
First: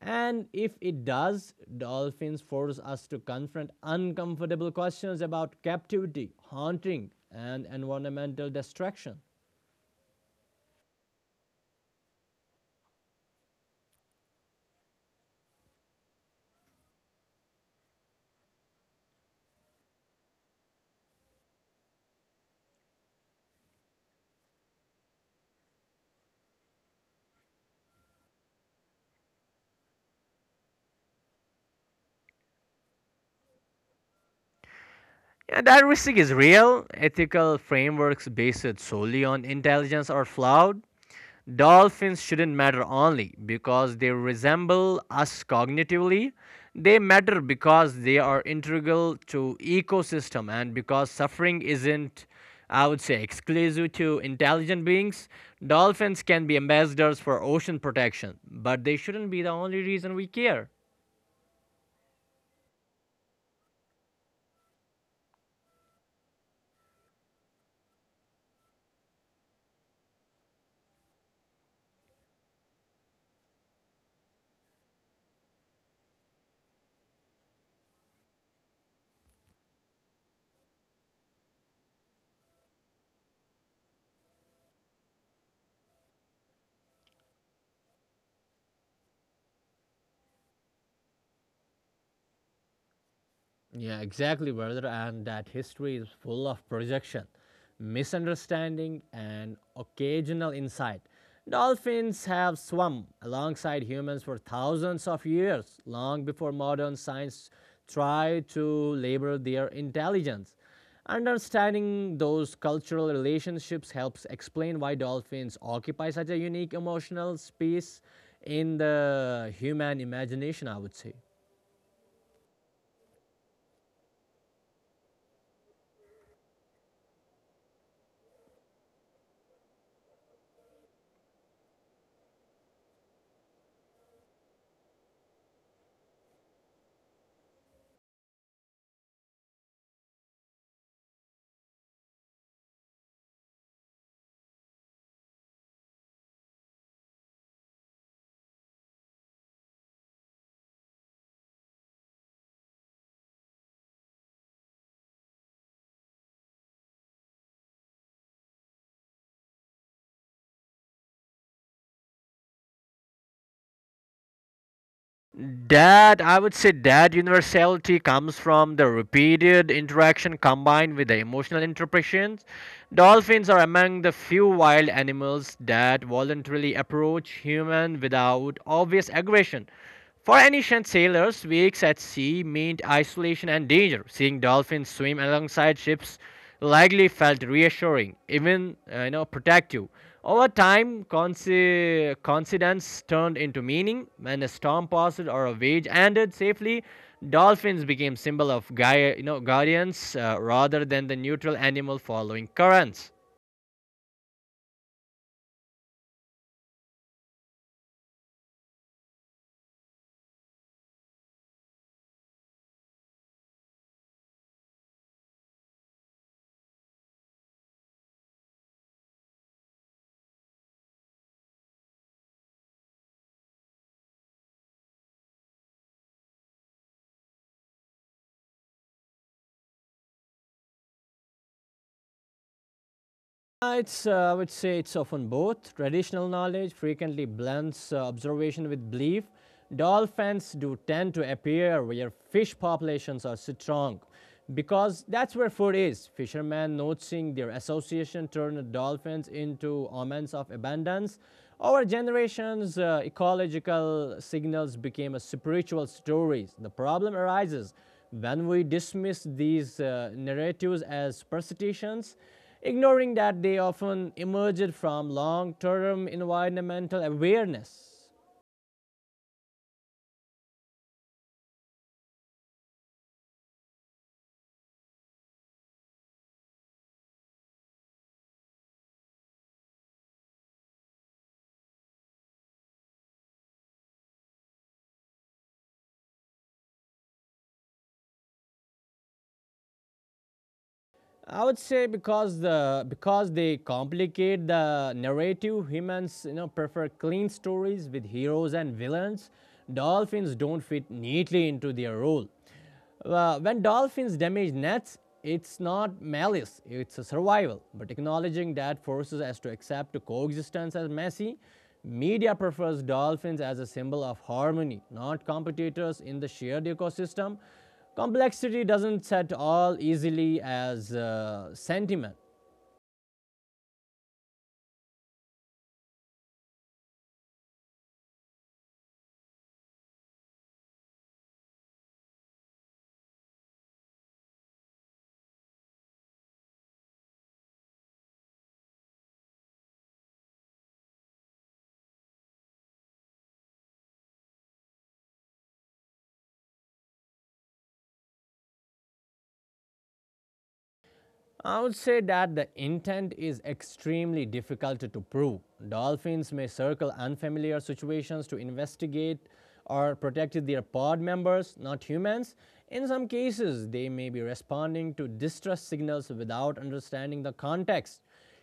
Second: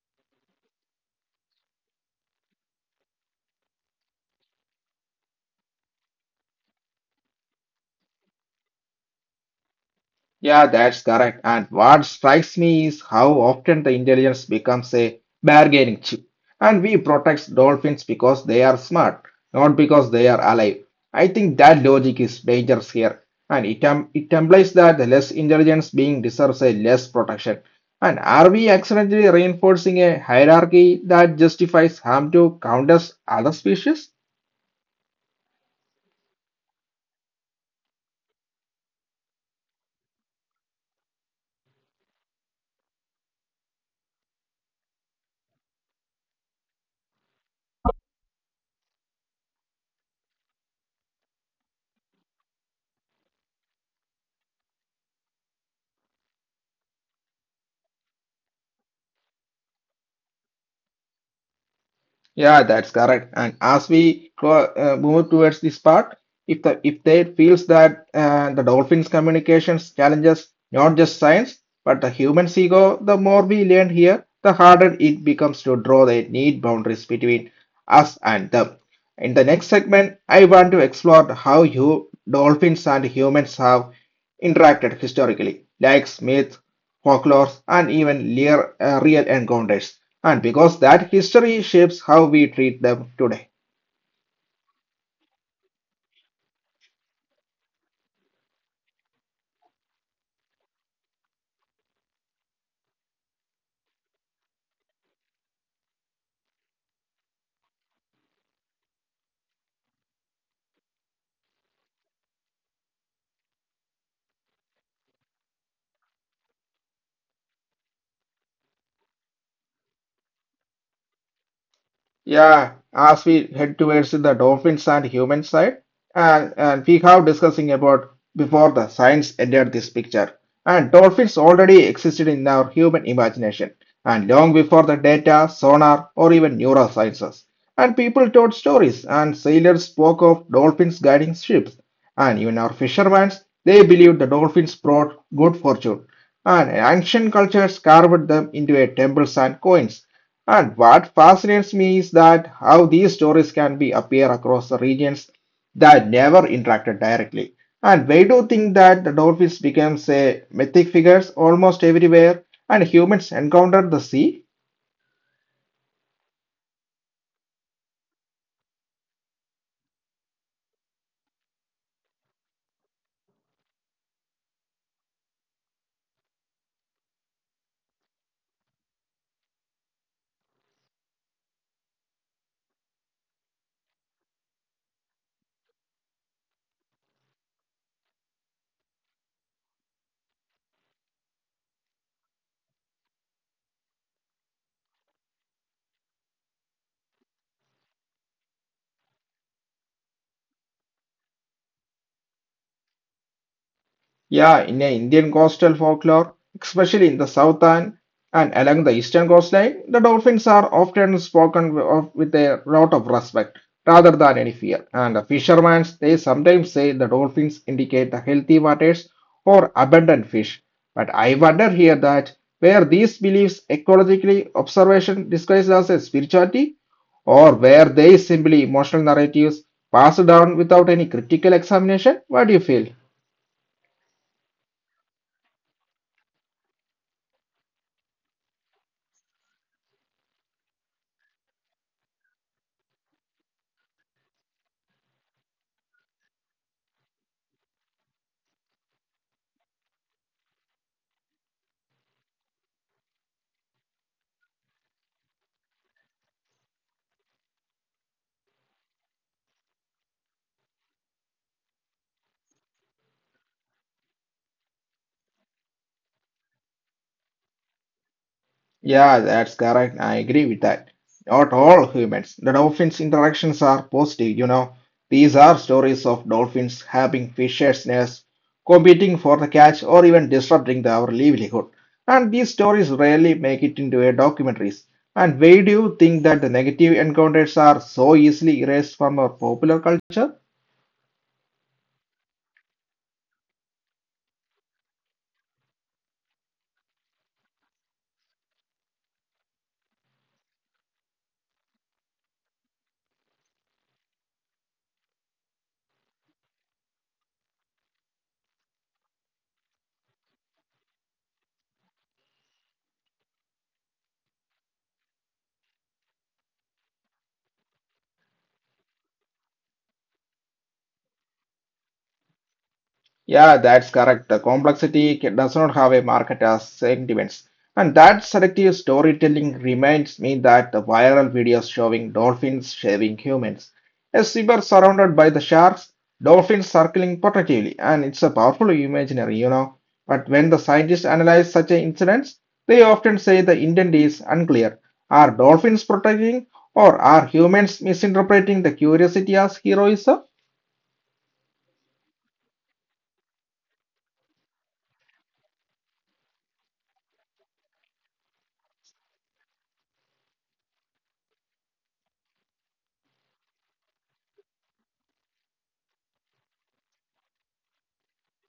And if it does, dolphins force us to confront uncomfortable questions about captivity, haunting, and environmental destruction. Yeah, that's correct. And what strikes me is how often the intelligence becomes a bargaining chip. And we protect dolphins because they are smart, not because they are alive. I think that logic is dangerous here. And it, it implies that the less intelligence being deserves a less protection. And are we accidentally reinforcing a hierarchy that justifies harm to countless other species? Yeah, that risk is real. Ethical frameworks based solely on intelligence are flawed. Dolphins shouldn't matter only because they resemble us cognitively. They matter because they are integral to ecosystem and because suffering isn't, I would say, exclusive to intelligent beings. Dolphins can be ambassadors for ocean protection, but they shouldn't be the only reason we care. Yeah, that's correct. And as we move towards this part, if the if they feels that the dolphins' communications challenges not just science but the human's ego, the more we learn here, the harder it becomes to draw the neat boundaries between us and them. In the next segment, I want to explore how you dolphins and humans have interacted historically, like myths, folklore, and even real encounters, and because that history shapes how we treat them today. Yeah, exactly, brother. And that history is full of projection, misunderstanding, and occasional insight. Dolphins have swum alongside humans for thousands of years, long before modern science tried to label their intelligence. Understanding those cultural relationships helps explain why dolphins occupy such a unique emotional space in the human imagination, I would say. Yeah, as we head towards the dolphins and human side, and we have discussing about before the science entered this picture. And dolphins already existed in our human imagination, and long before the data, sonar, or even neurosciences. And people told stories, and sailors spoke of dolphins guiding ships. And even our fishermen, they believed the dolphins brought good fortune. And ancient cultures carved them into a temples and coins. And what fascinates me is that how these stories can be appear across the regions that never interacted directly. And we do think that the dolphins becomes a mythic figures almost everywhere, and humans encountered the sea. That I would say that universality comes from the repeated interaction combined with the emotional interpretations. Dolphins are among the few wild animals that voluntarily approach human without obvious aggression. For ancient sailors, weeks at sea meant isolation and danger. Seeing dolphins swim alongside ships likely felt reassuring, even protective. Over time, coincidence turned into meaning. When a storm passed or a wage ended safely, dolphins became symbol of guardians, rather than the neutral animal following currents. Yeah, in the Indian coastal folklore, especially in the southern and along the eastern coastline, the dolphins are often spoken of with a lot of respect rather than any fear. And the fishermen, they sometimes say the dolphins indicate the healthy waters or abundant fish. But I wonder here that where these beliefs ecologically observation disguised as a spirituality, or where they simply emotional narratives passed down without any critical examination? What do you feel? I would say it's often both. Traditional knowledge frequently blends observation with belief. Dolphins do tend to appear where fish populations are so strong because that's where food is. Fishermen, noticing their association, turned dolphins into omens of abundance. Over generations, ecological signals became a spiritual stories. The problem arises when we dismiss these narratives as superstitions ignoring that they often emerged from long term environmental awareness. Yeah, that's correct. I agree with that. Not all humans. The dolphins' interactions are positive, you know. These are stories of dolphins having fishers' nests, competing for the catch, or even disrupting our livelihood. And these stories rarely make it into a documentaries. And why do you think that the negative encounters are so easily erased from our popular culture? I would say because they complicate the narrative. Humans prefer clean stories with heroes and villains. Dolphins don't fit neatly into their role. When dolphins damage nets, it's not malice, it's a survival. But acknowledging that forces us to accept coexistence as messy. Media prefers dolphins as a symbol of harmony, not competitors in the shared ecosystem. Complexity doesn't set all easily as sentiment. Yeah, that's correct. The complexity ca- does not have a market as segments. And that selective storytelling reminds me that the viral videos showing dolphins shaving humans. A zebra surrounded by the sharks, dolphins circling protectively, and it's a powerful imaginary, you know. But when the scientists analyze such an incident, they often say the intent is unclear. Are dolphins protecting, or are humans misinterpreting the curiosity as heroism? I would say that the intent is extremely difficult to prove. Dolphins may circle unfamiliar situations to investigate or protect their pod members, not humans. In some cases, they may be responding to distress signals without understanding the context.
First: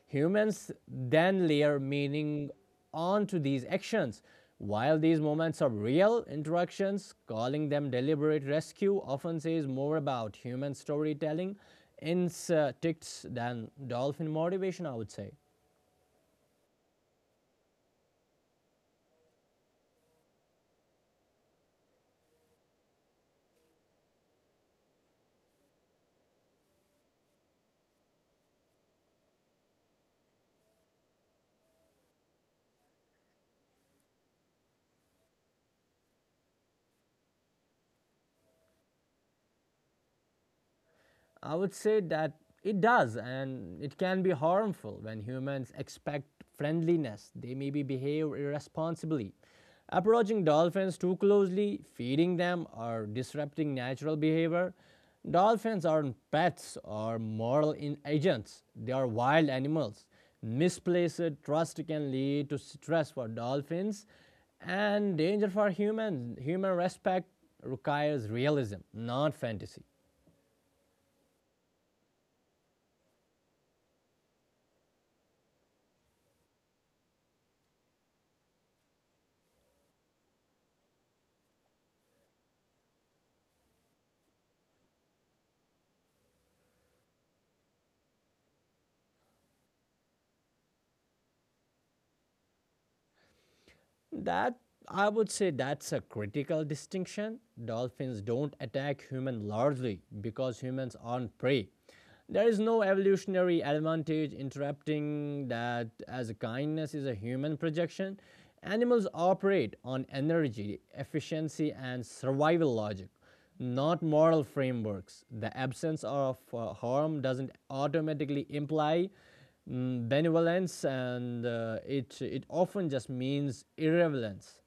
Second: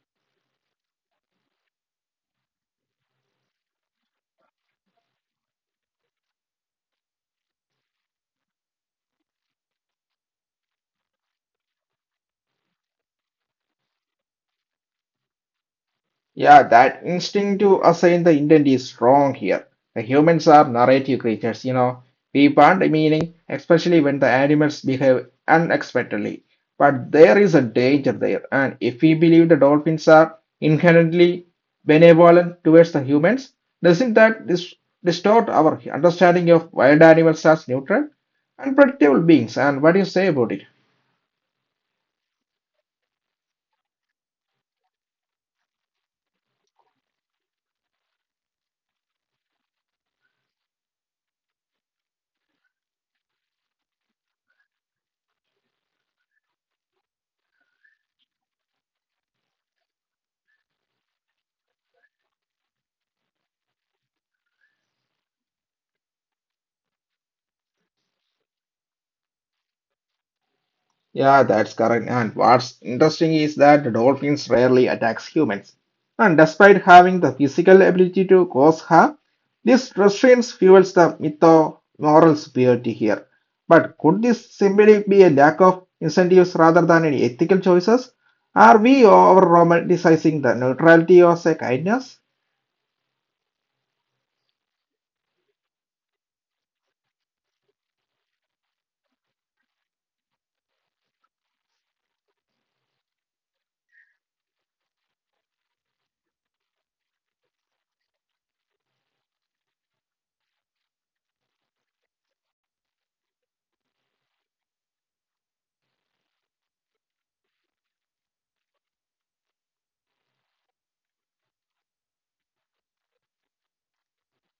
Humans then layer meaning onto these actions. While these moments are real interactions, calling them deliberate rescue often says more about human storytelling instincts than dolphin motivation, I would say. Yeah, that instinct to assign the intent is strong here. The humans are narrative creatures, you know. We want meaning, especially when the animals behave unexpectedly. But there is a danger there, and if we believe the dolphins are inherently benevolent towards the humans, doesn't that distort our understanding of wild animals as neutral, unpredictable beings? And what do you say about it? I would say that it does, and it can be harmful when humans expect friendliness. They maybe behave irresponsibly. Approaching dolphins too closely, feeding them, or disrupting natural behavior. Dolphins aren't pets or moral agents, they are wild animals. Misplaced trust can lead to stress for dolphins and danger for humans. Human respect requires realism, not fantasy. Yeah, that's correct. And what's interesting is that dolphins rarely attacks humans. And despite having the physical ability to cause harm, this restraint fuels the myth of moral superiority here. But could this simply be a lack of incentives rather than any ethical choices? Are we over romanticizing the neutrality as a kindness? That I would say that's a critical distinction. Dolphins don't attack humans largely because humans aren't prey. There is no evolutionary advantage interrupting that as kindness is a human projection. Animals operate on energy, efficiency, and survival logic, not moral frameworks. The absence of harm doesn't automatically imply benevolence, and it it often just means irrelevance.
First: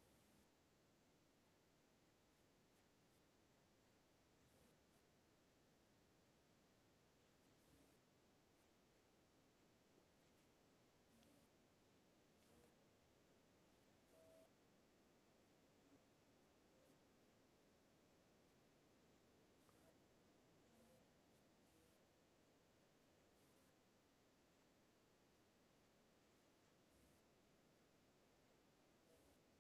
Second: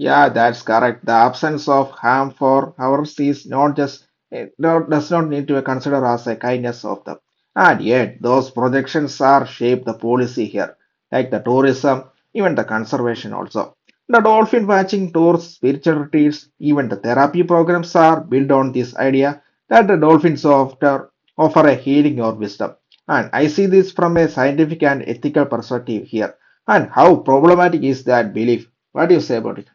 Yeah, that's correct. The absence of harm for ours is not just eh, not, does not need to be considered as a kindness of them. And yet, those projections are shape the policy here, like the tourism, even the conservation also. The dolphin watching tours, spiritual retreats, even the therapy programs are built on this idea that the dolphins offer a healing or wisdom. And I see this from a scientific and ethical perspective here. And how problematic is that belief? What do you say about it?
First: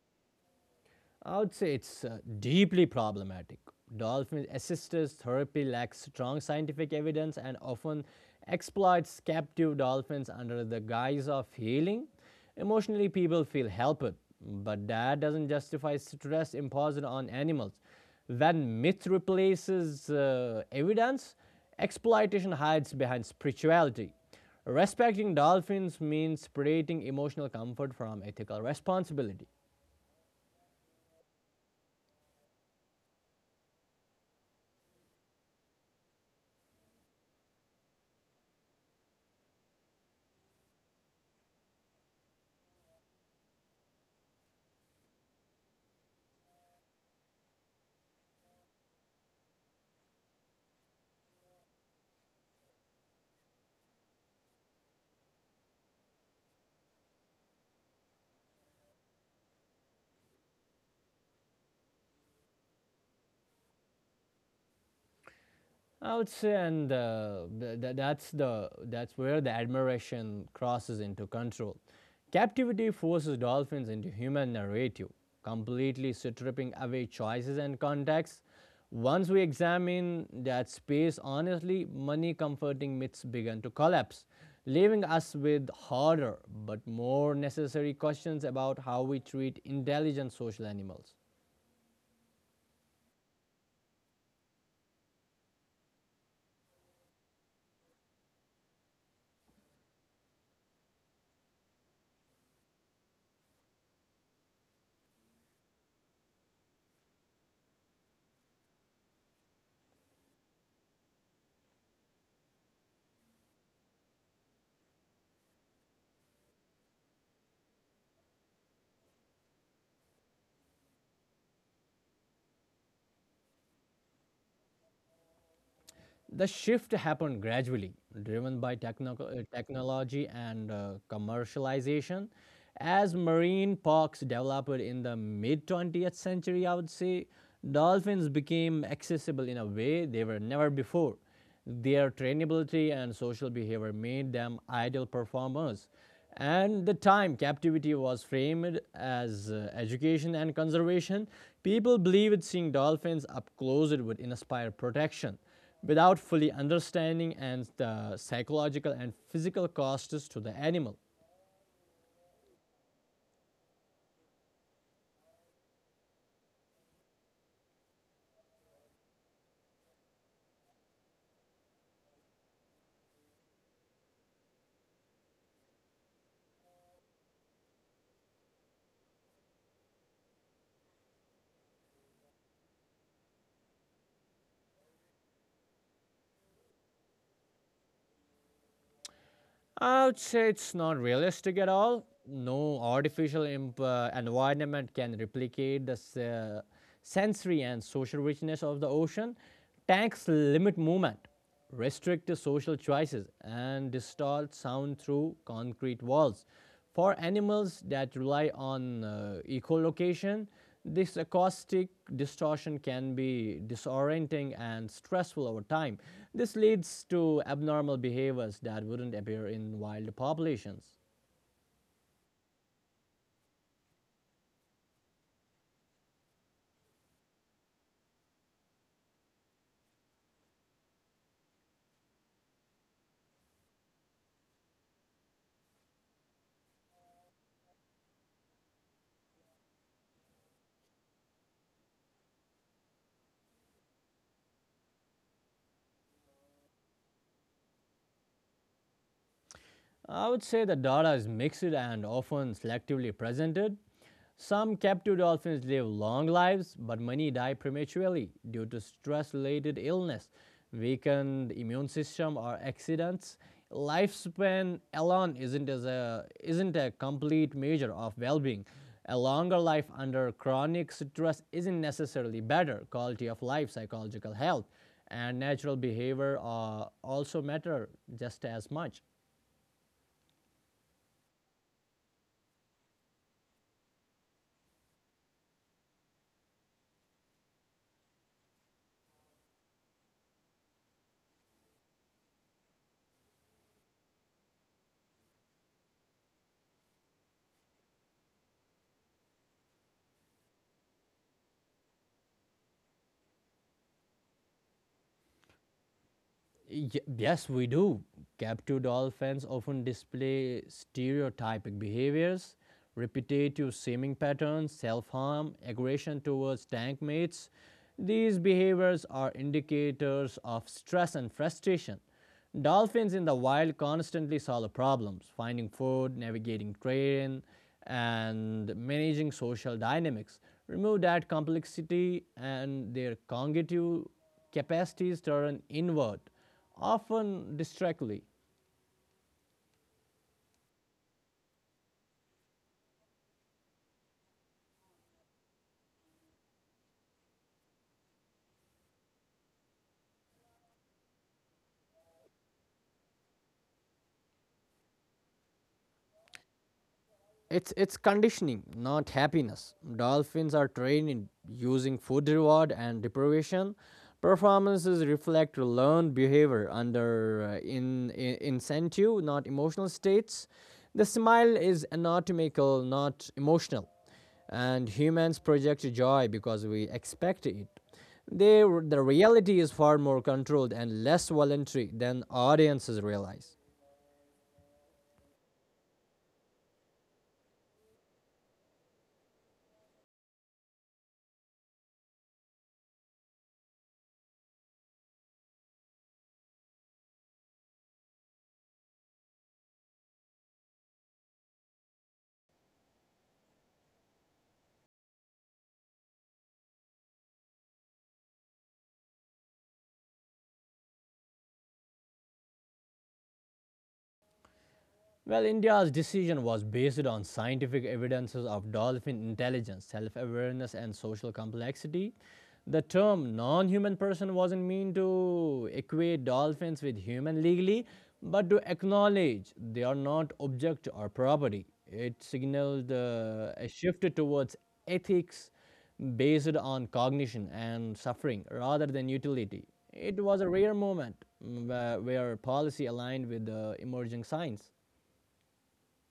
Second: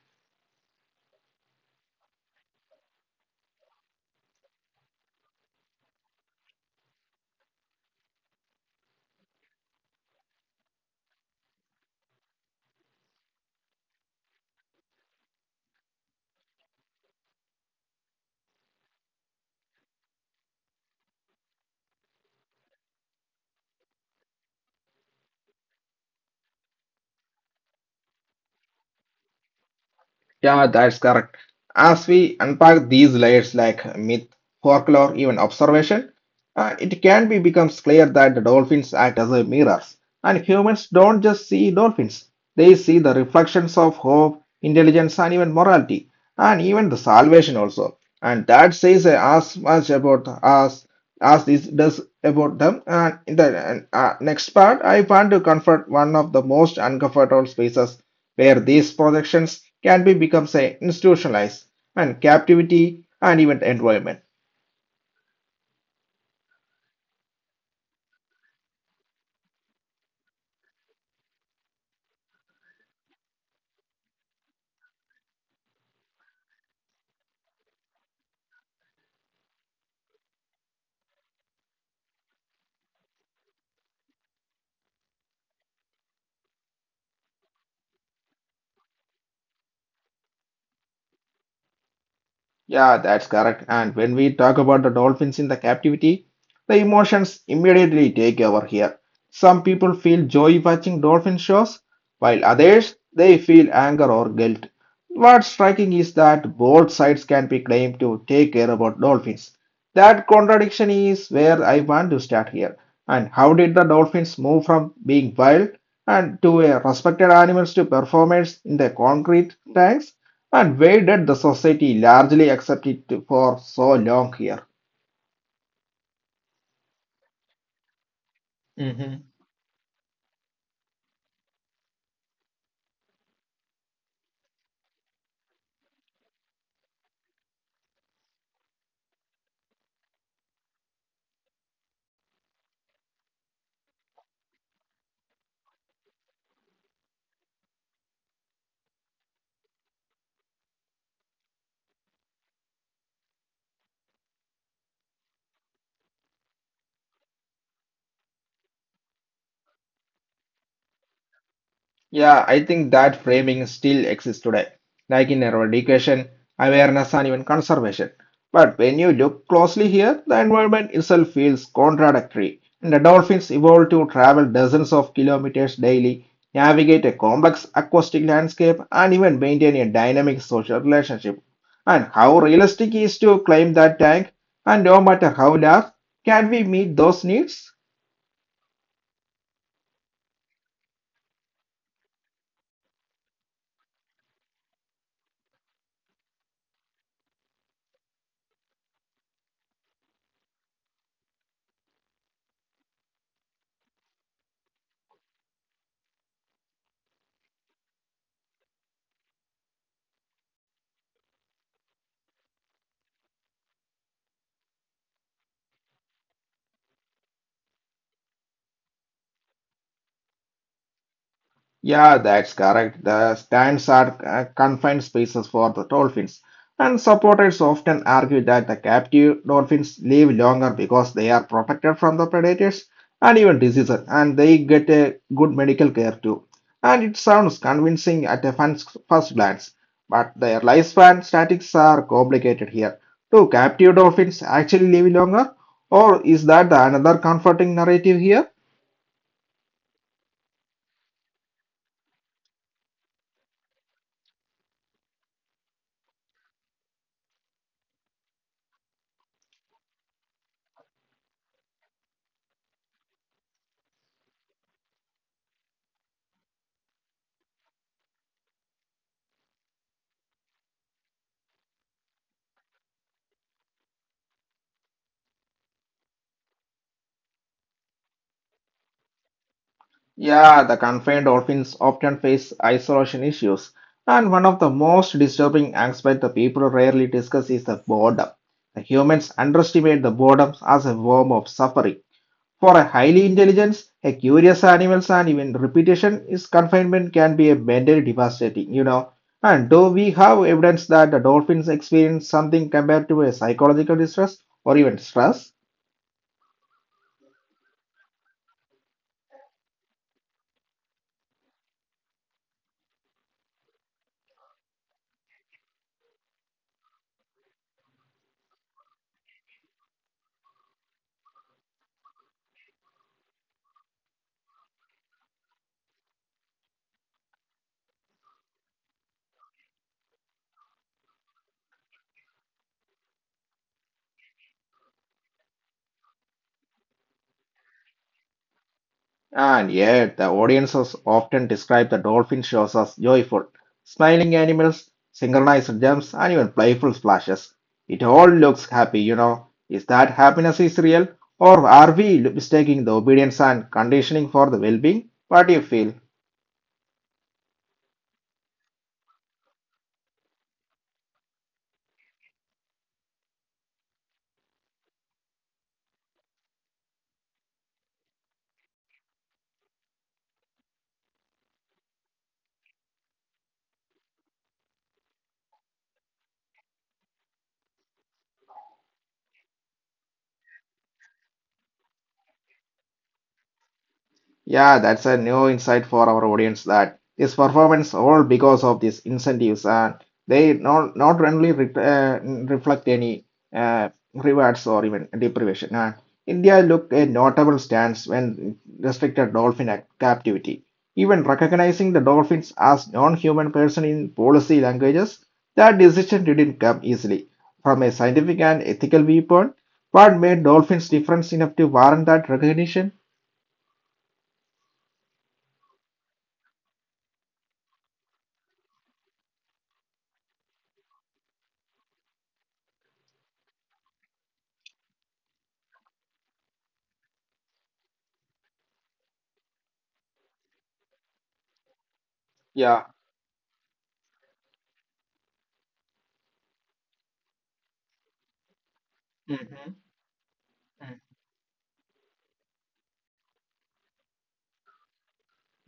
I would say it's deeply problematic. Dolphin assisters therapy lacks strong scientific evidence and often exploits captive dolphins under the guise of healing. Emotionally, people feel helped, but that doesn't justify stress imposed on animals. When myth replaces evidence, exploitation hides behind spirituality. Respecting dolphins means separating emotional comfort from ethical responsibility. Yeah, that's correct. As we unpack these layers like myth, folklore, even observation, it can be becomes clear that the dolphins act as a mirrors, and humans don't just see dolphins; they see the reflections of hope, intelligence, and even morality, and even the salvation also. And that says as much about us as this does about them. And in the next part, I want to confront one of the most uncomfortable spaces where these protections can be becomes a institutionalized and captivity and even environment. I would say, and th- th- that's the that's where the admiration crosses into control. Captivity forces dolphins into human narrative, completely stripping away choices and context. Once we examine that space honestly, many comforting myths begin to collapse, leaving us with harder but more necessary questions about how we treat intelligent social animals. Yeah, that's correct. And when we talk about the dolphins in the captivity, the emotions immediately take over here. Some people feel joy watching dolphin shows, while others they feel anger or guilt. What's striking is that both sides can be claimed to take care about dolphins. That contradiction is where I want to start here. And how did the dolphins move from being wild and to a respected animals to performers in the concrete tanks? And why did the society largely accept it for so long here? The shift happened gradually, driven by Hmm. Technology and commercialization. As marine parks developed in the mid 20th century, I would say, dolphins became accessible in a way they were never before. Their trainability and social behavior made them ideal performers. And the time captivity was framed as education and conservation, people believed seeing dolphins up close it would inspire protection without fully understanding and the psychological and physical costs to the animal. Yeah, I think that framing still exists today, like in our education, awareness, and even conservation. But when you look closely here, the environment itself feels contradictory. And the dolphins evolved to travel dozens of kilometers daily, navigate a complex acoustic landscape, and even maintain a dynamic social relationship. And how realistic is to claim that tank, and no matter how large, can we meet those needs? I would say it's not realistic at all. No artificial environment can replicate the sensory and social richness of the ocean. Tanks limit movement, restrict the social choices, and distort sound through concrete walls. For animals that rely on echolocation, this acoustic distortion can be disorienting and stressful over time. This leads to abnormal behaviors that wouldn't appear in wild populations. Yeah, that's correct. The stands are confined spaces for the dolphins, and supporters often argue that the captive dolphins live longer because they are protected from the predators and even diseases, and they get a good medical care too. And it sounds convincing at a fan's first glance, but their lifespan statistics are complicated here. Do captive dolphins actually live longer, or is that the another comforting narrative here? I would say the data is mixed and often selectively presented. Some captive dolphins live long lives, but many die prematurely due to stress related illness, weakened immune system, or accidents. Lifespan alone isn't a complete measure of well being. A longer life under chronic stress isn't necessarily better. Quality of life, psychological health, and natural behavior also matter just as much. Yeah, the confined dolphins often face isolation issues, and one of the most disturbing aspects the people rarely discuss is the boredom. The humans underestimate the boredom as a form of suffering. For a highly intelligent, a curious animals, and even repetition is confinement can be a mentally devastating. And though we have evidence that the dolphins experience something compared to a psychological distress or even stress, Yes, we do. Captive dolphins often display stereotypic behaviors, repetitive swimming patterns, self harm, aggression towards tank mates. These behaviors are indicators of stress and frustration. Dolphins in the wild constantly solve problems, finding food, navigating terrain, and managing social dynamics. Remove that complexity, and their cognitive capacities turn inward often distractly. And yet, the audiences often describe the dolphin shows as joyful, smiling animals, synchronized jumps, and even playful splashes. It all looks happy. Is that happiness is real, or are we mistaking the obedience and conditioning for the well-being? What do you feel? It's conditioning, not happiness. Dolphins are trained in using food reward and deprivation. Performances reflect learned behavior under in incentive, not emotional states. The smile is anatomical, not emotional, and humans project joy because we expect it. They, the reality is far more controlled and less voluntary than audiences realize. Yeah, that's a new insight for our audience that this performance all because of these incentives and they not only reflect any rewards or even deprivation. And India looked a notable stance when restricted dolphin captivity, even recognizing the dolphins as non-human person in policy languages. That decision didn't come easily from a scientific and ethical viewpoint. What made dolphins different enough to warrant that recognition? Well, India's decision was based on scientific evidences of dolphin intelligence, self awareness, and social complexity. The term non human person wasn't meant to equate dolphins with human legally, but to acknowledge they are not object or property. It signaled Yeah. A shift towards ethics based on cognition and suffering rather than utility. It Mhm. was a rare moment where policy aligned with the emerging science.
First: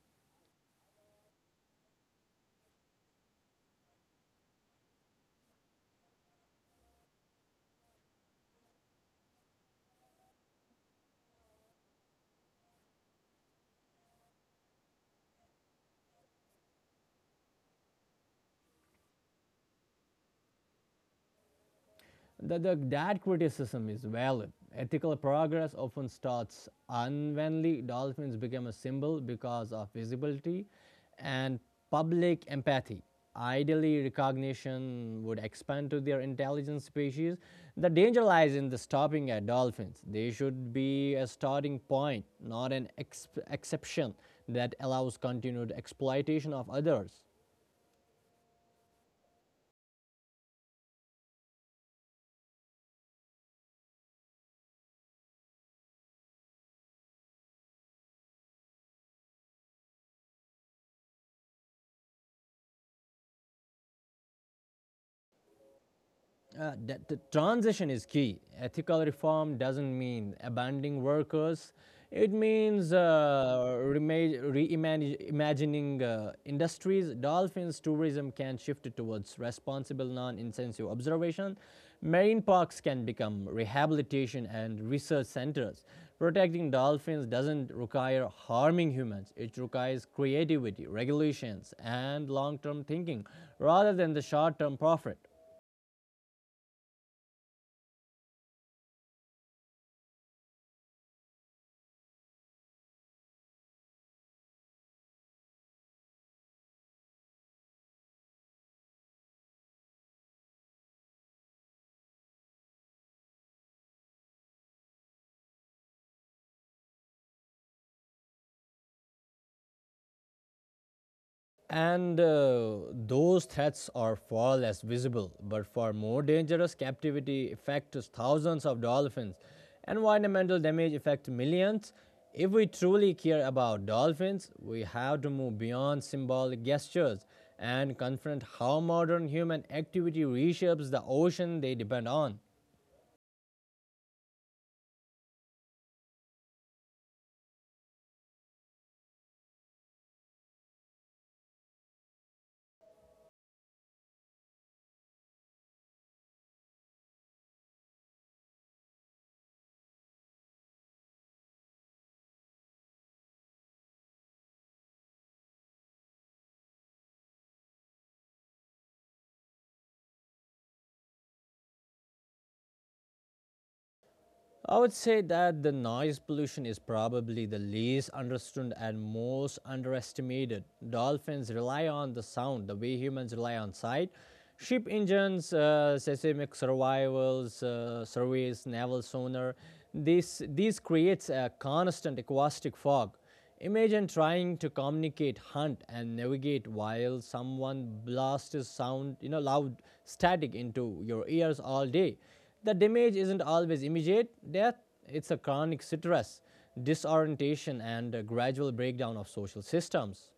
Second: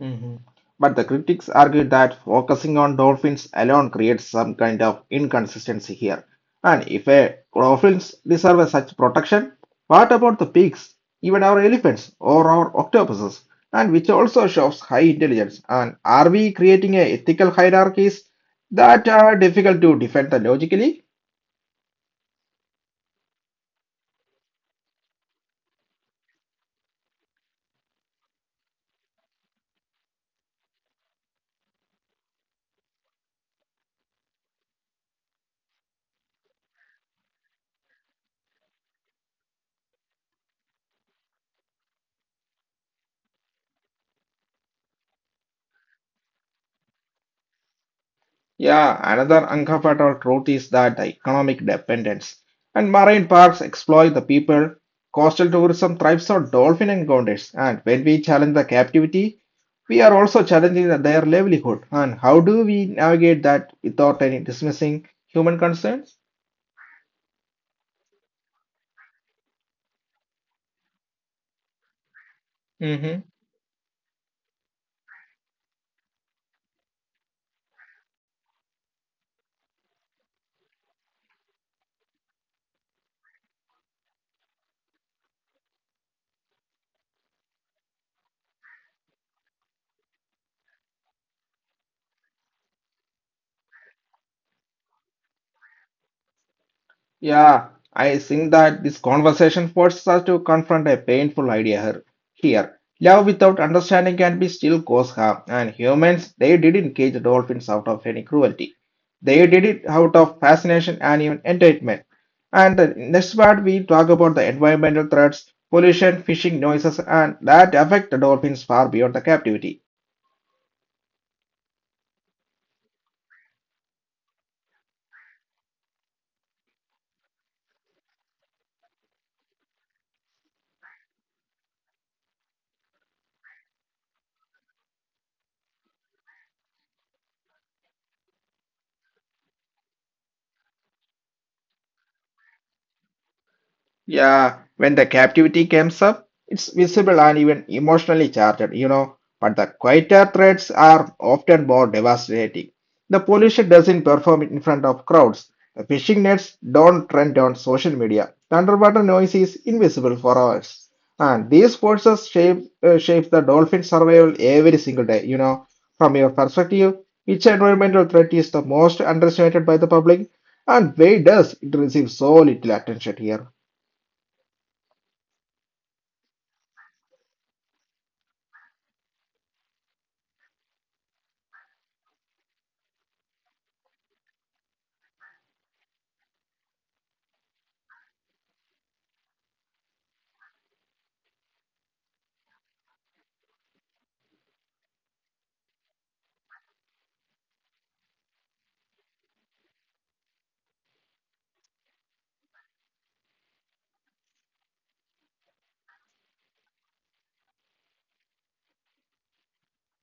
Mhm. But the critics argue that focusing on dolphins alone creates some kind of inconsistency here. And if a dolphins deserve a such protection, what about the pigs, even our elephants or our octopuses, and which also shows high intelligence? And are we creating a ethical hierarchies that are difficult to defend the logically? That that criticism is valid. Ethical progress often starts unwhenly dolphins became a symbol because of visibility and public empathy. Ideally, recognition would expand to their intelligent species. The danger lies in the stopping at dolphins. They should be a starting point, not an exception that allows continued exploitation of others. Yeah, another uncovered truth is that the economic dependence. And marine parks exploit the people. Coastal tourism thrives on dolphin encounters. And when we challenge the captivity, we are also challenging their livelihood. And how do we navigate that without any dismissing human concerns? The transition is key. Ethical reform doesn't mean abandoning workers. It means Mm-hmm. Reimagining industries. Dolphins tourism can shift towards responsible, non-intensive observation. Marine parks can become rehabilitation and research centers. Protecting dolphins doesn't require harming humans. It requires creativity, regulations, and long-term thinking rather than the short-term profit. Yeah, I think that this conversation forces us to confront a painful idea here. Here, love without understanding can be still cause harm, and humans, they didn't cage dolphins out of any cruelty. They did it out of fascination and even entertainment. And the next part, we talk about the environmental threats, pollution, fishing noises, and that affect the dolphins far beyond the captivity. And Those threats are far less visible, but far more dangerous. Captivity affects thousands of dolphins. Environmental damage affects millions. If we truly care about dolphins, we have to move beyond symbolic gestures and confront how modern human activity reshapes the ocean they depend on. Yeah, when the captivity comes up, it's visible and even emotionally charged. But the quieter threats are often more devastating. The pollution doesn't perform in front of crowds. The fishing nets don't trend on social media. The underwater noise is invisible for hours. And these forces shape the dolphin survival every single day. From your perspective, which environmental threat is the most underestimated by the public? And why does it receive so little attention here? I would say that the noise pollution is probably the least understood and most underestimated. Dolphins rely on the sound the way humans rely on sight. Ship engines, seismic survivals, surveys, naval sonar. This these creates a constant acoustic fog. Imagine trying to communicate, hunt, and navigate while someone blasts sound, you know, loud static into your ears all day. The damage isn't always immediate death, it's a chronic stress, disorientation, and a gradual breakdown of social systems.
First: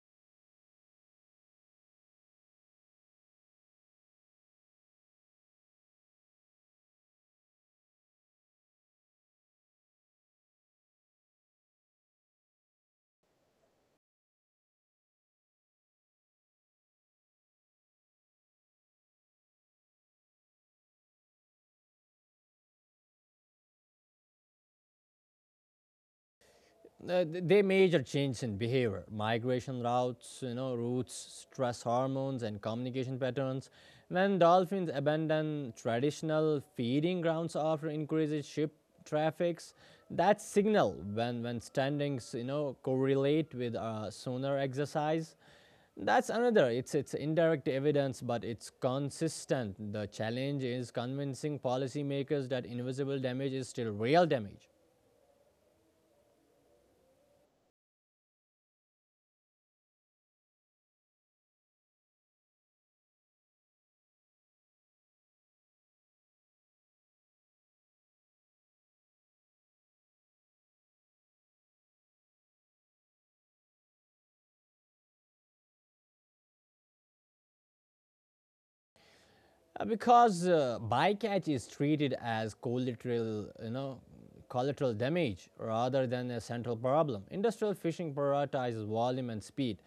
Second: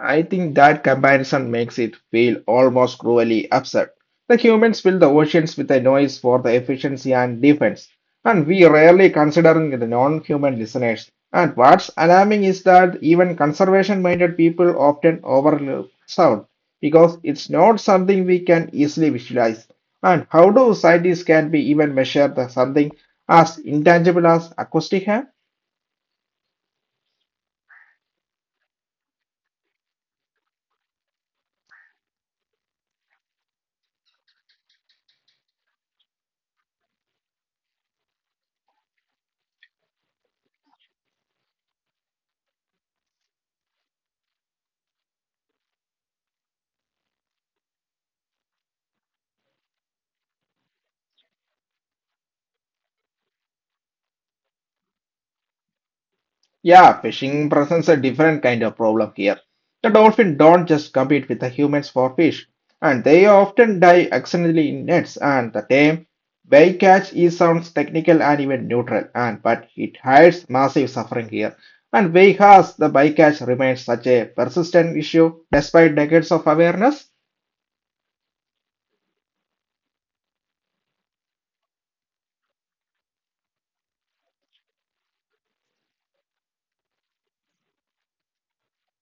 I think that comparison makes it feel almost cruelly absurd. The humans fill the oceans with a noise for the efficiency and defense, and we rarely considering the non-human listeners. And what's alarming is that even conservation-minded people often overlook sound because it's not something we can easily visualize. And how do scientists can be even measure the something as intangible as acoustic. They major change in behavior, migration routes, stress hormones, and communication patterns. When dolphins abandon traditional feeding grounds after increases ship traffics, that signal when standings you know correlate with sonar exercise. That's another. It's indirect evidence, but it's consistent. The challenge is convincing policymakers that invisible damage is still real damage. Yeah, fishing presents a different kind of problem here. The dolphins don't just compete with the humans for fish, and they often die accidentally in nets. And the term bycatch is sounds technical and even neutral, and but it hides massive suffering here. And why has the bycatch remains such a persistent issue despite decades of awareness? Because bycatch is treated as collateral, you know, collateral damage rather than a central problem. Industrial fishing prioritizes volume and speed.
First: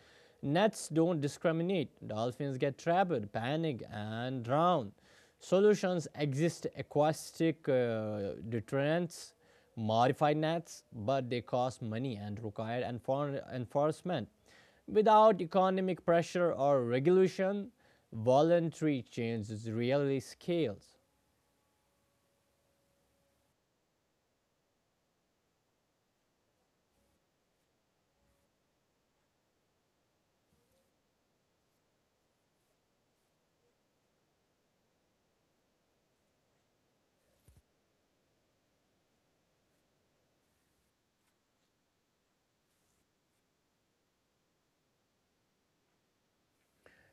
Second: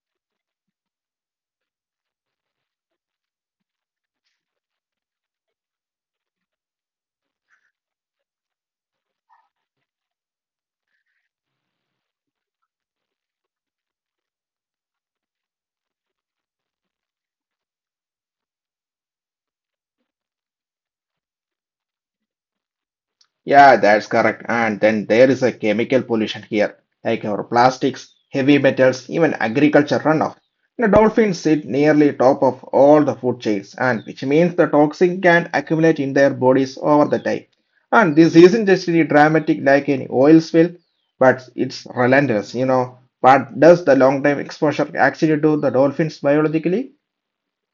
Nets don't discriminate. Dolphins get trapped, panic, and drown. Solutions exist: aquatic deterrents, modified nets, but they cost money and require enforcement. Without economic pressure or regulation, voluntary change is really scales. Yeah, that's correct. And then there is a chemical pollution here, like our plastics, heavy metals, even agriculture runoff. The dolphins sit nearly top of all the food chains, and which means the toxin can accumulate in their bodies over the time. And this isn't just really dramatic like any oil spill, but it's relentless. What does the long time exposure actually do the dolphins biologically?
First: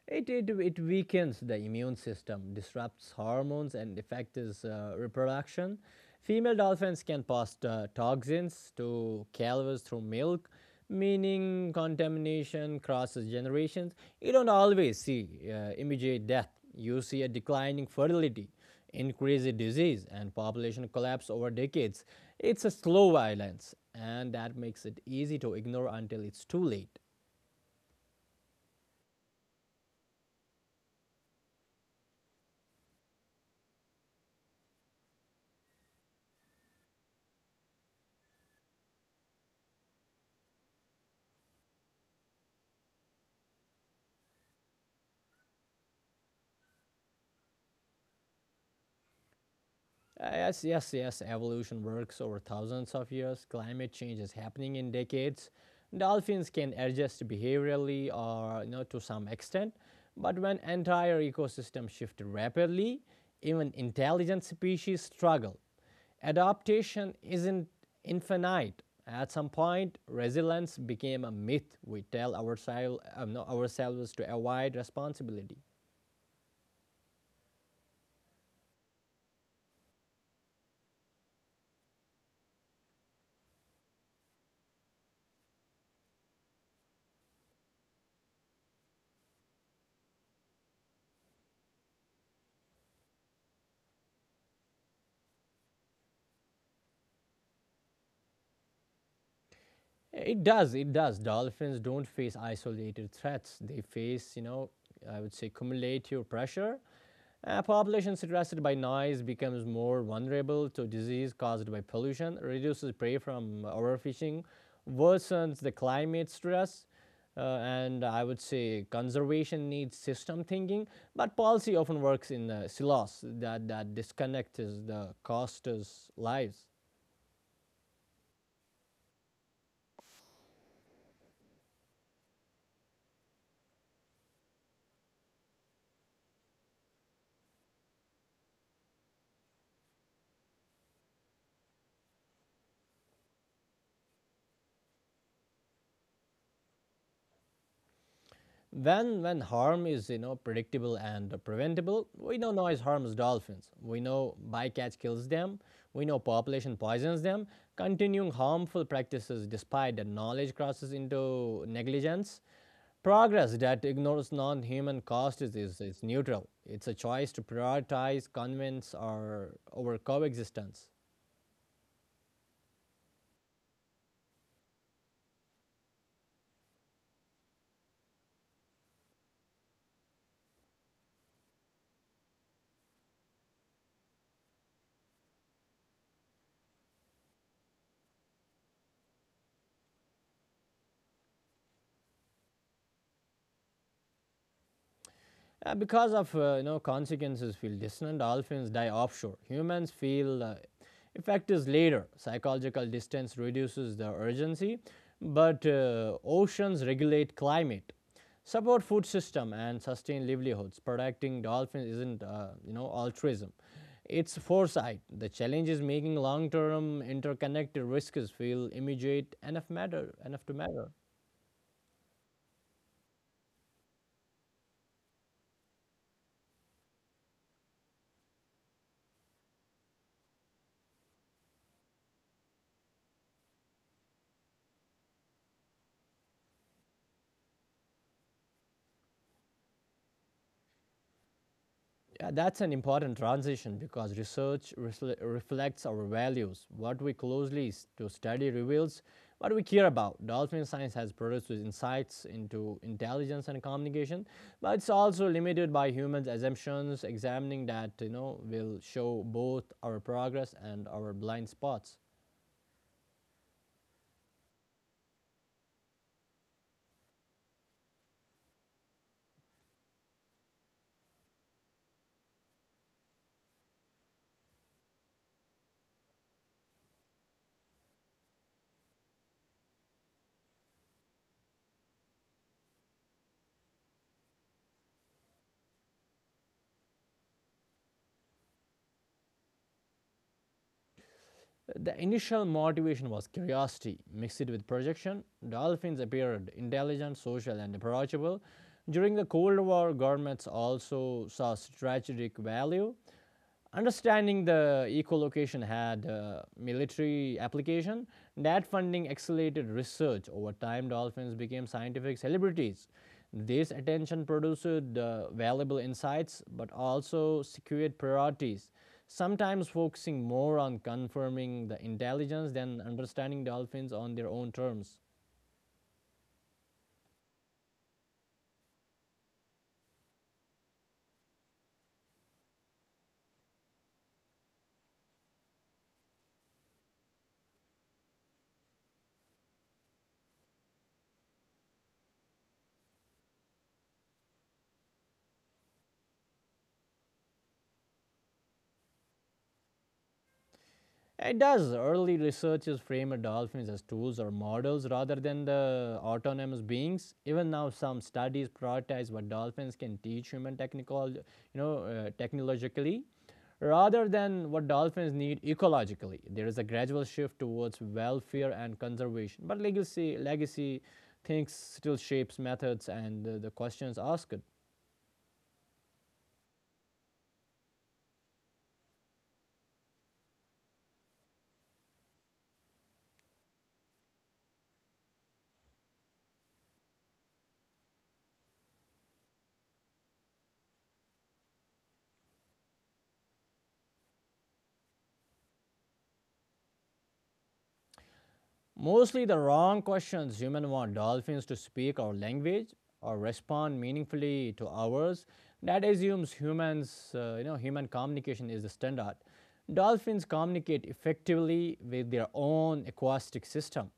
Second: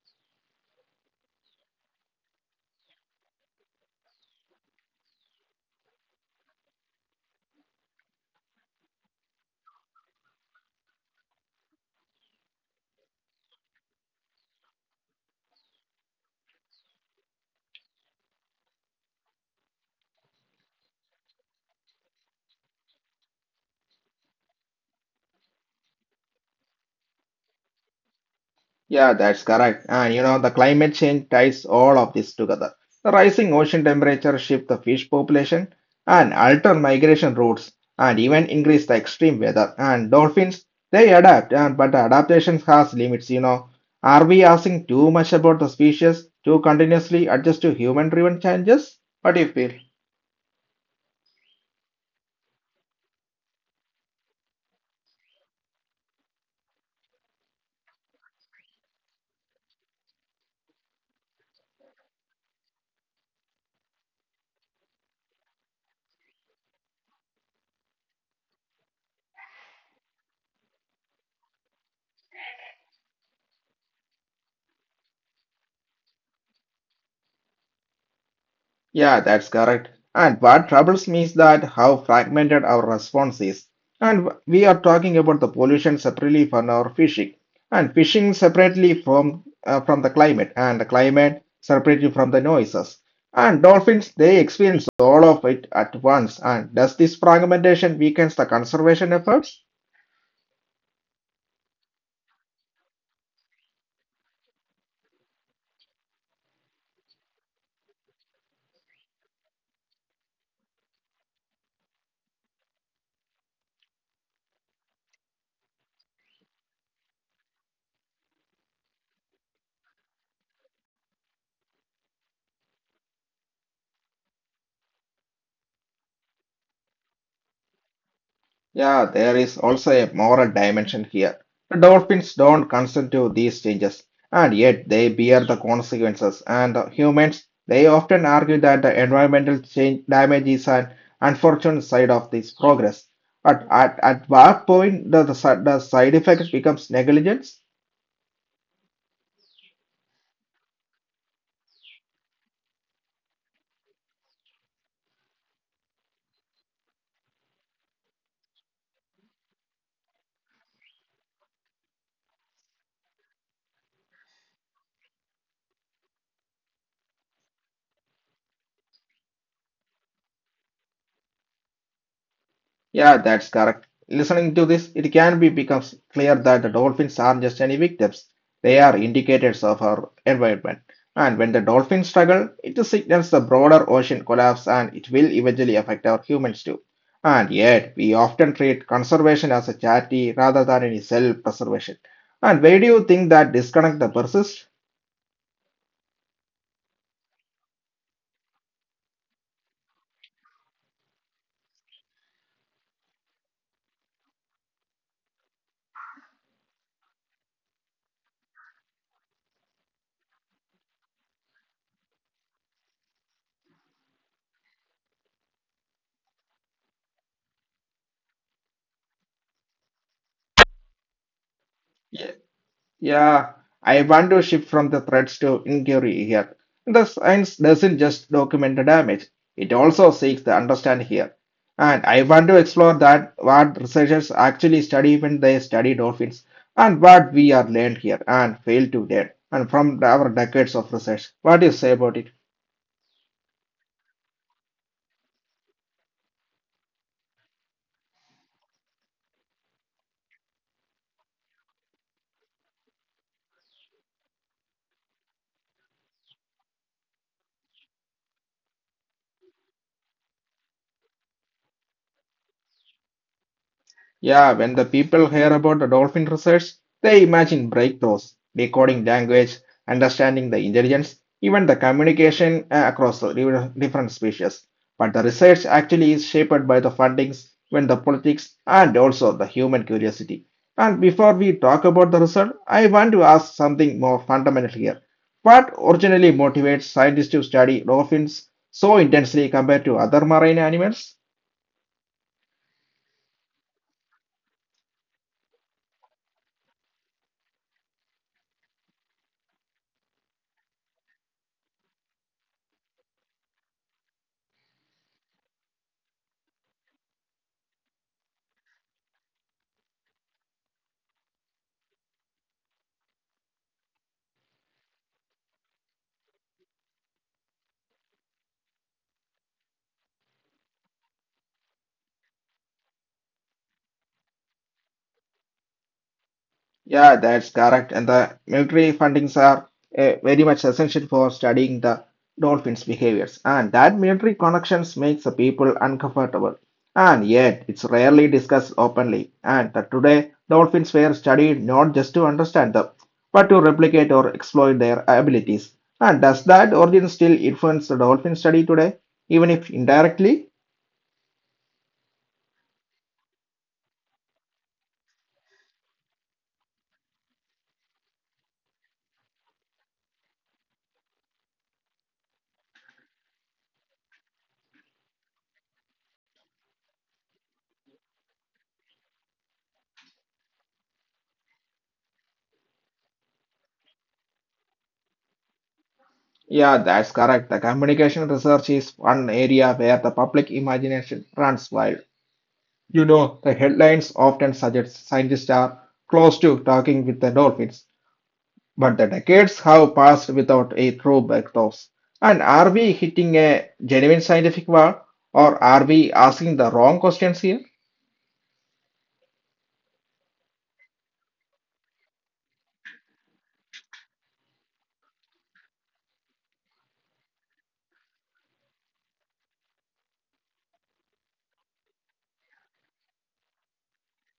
It weakens the immune system, disrupts hormones, and affects reproduction. Female dolphins can pass toxins to calves through milk, meaning contamination crosses generations. You don't always see immediate death. You see a declining fertility, increased disease, and population collapse over decades. It's a slow violence, and that makes it easy to ignore until it's too late. Yeah, that's correct. And you know, the climate change ties all of this together. The rising ocean temperature shift the fish population and alter migration routes and even increase the extreme weather. And dolphins, they adapt, and but the adaptation has limits. Are we asking too much about the species to continuously adjust to human-driven changes? What do you feel? Yes, yes, yes. Evolution works over thousands of years. Climate change is happening in decades. Dolphins can adjust behaviorally or you know, to some extent, but when entire ecosystems shift rapidly, even intelligent species struggle. Adaptation isn't infinite. At some point, resilience became a myth we tell ourselves, no, ourselves to avoid responsibility. Yeah, that's correct. And what troubles me is that how fragmented our response is. And we are talking about the pollution separately from our fishing, and fishing separately from the climate, and the climate separately from the noises. And dolphins, they experience all of it at once. And does this fragmentation weakens the conservation efforts? It does. It does. Dolphins don't face isolated threats. They face, you know, I would say cumulative pressure. A population stressed by noise becomes more vulnerable to disease caused by pollution, reduces prey from overfishing, worsens the climate stress, and I would say conservation needs system thinking. But policy often works in silos that disconnects the costers' lives. Yeah, there is also a moral dimension here. The dolphins don't consent to these changes, and yet they bear the consequences. And the humans, they often argue that the environmental change damage is an unfortunate side of this progress. But at what point does the side effect becomes negligence? When harm is you know predictable and preventable, we know noise harms dolphins. We know bycatch kills them. We know population poisons them. Continuing harmful practices despite the knowledge crosses into negligence. Progress that ignores non-human costs is neutral. It's a choice to prioritize convenience or over coexistence. Yeah, that's correct. Listening to this, it can be becomes clear that the dolphins aren't just any victims. They are indicators of our environment. And when the dolphins struggle, it signals the broader ocean collapse and it will eventually affect our humans too. And yet, we often treat conservation as a charity rather than any self-preservation. And where do you think that disconnect the persists? Because of you know consequences feel distant, dolphins die offshore. Humans feel effect is later. Psychological distance reduces the urgency, but oceans regulate climate, support food system, and sustain livelihoods. Protecting dolphins isn't you know altruism. It's foresight. The challenge is making long-term interconnected risks feel immediate enough matter enough to matter. Yeah, I want to shift from the threats to inquiry here. The science doesn't just document the damage, it also seeks to understand here. And I want to explore that what researchers actually study when they study dolphins and what we are learned here and fail to learn and from our decades of research. What do you say about it? Yeah, that's an important transition because research reflects our values. What we closely to study reveals what we care about. Dolphin science has produced insights into intelligence and communication, but it's also limited by humans' assumptions. Examining that, you know, will show both our progress and our blind spots. Yeah, when the people hear about the dolphin research, they imagine breakthroughs, decoding language, understanding the intelligence, even the communication across the different species. But the research actually is shaped by the fundings, when the politics, and also the human curiosity. And before we talk about the result, I want to ask something more fundamental here. What originally motivates scientists to study dolphins so intensely compared to other marine animals? The initial motivation was curiosity mixed with projection. Dolphins appeared intelligent, social, and approachable. During the Cold War, governments also saw strategic value. Understanding the echolocation had a military application. That funding accelerated research. Over time, dolphins became scientific celebrities. This attention produced valuable insights but also secured priorities, sometimes focusing more on confirming the intelligence than understanding dolphins on their own terms. Yeah, that's correct. And the military fundings are very much essential for studying the dolphins' behaviors. And that military connections makes the people uncomfortable. And yet, it's rarely discussed openly. And that today, dolphins were studied not just to understand them, but to replicate or exploit their abilities. And does that origin still influence the dolphin study today, even if indirectly? It does. Early researchers framed dolphins as tools or models rather than the autonomous beings. Even now, some studies prioritize what dolphins can teach human technical, you know, technologically, rather than what dolphins need ecologically. There is a gradual shift towards welfare and conservation, but legacy thinks still shapes methods and the questions asked. Yeah, that's correct. The communication research is one area where the public imagination runs wild. You know, the headlines often suggest scientists are close to talking with the dolphins, but the decades have passed without a true breakthroughs. And are we hitting a genuine scientific wall, or are we asking the wrong questions here? Mostly the wrong questions. Humans want dolphins to speak our language or respond meaningfully to ours. That assumes you know, human communication is the standard. Dolphins communicate effectively with their own acoustic system.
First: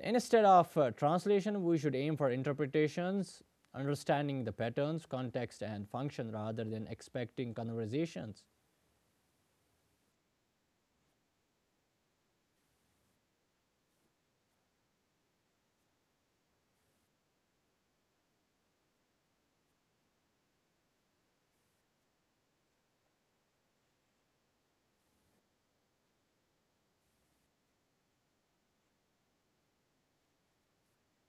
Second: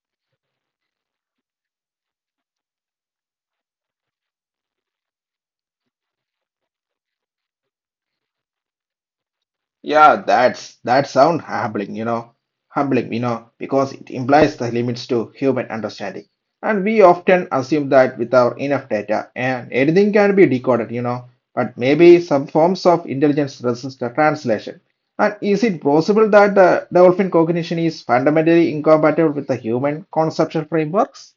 Instead of translation, we should aim for interpretations, understanding the patterns, context, and function rather than expecting conversations. Yeah, that's that sound humbling, because it implies the limits to human understanding. And we often assume that without enough data and anything can be decoded, but maybe some forms of intelligence resist the translation. And is it possible that the dolphin cognition is fundamentally incompatible with the human conceptual frameworks?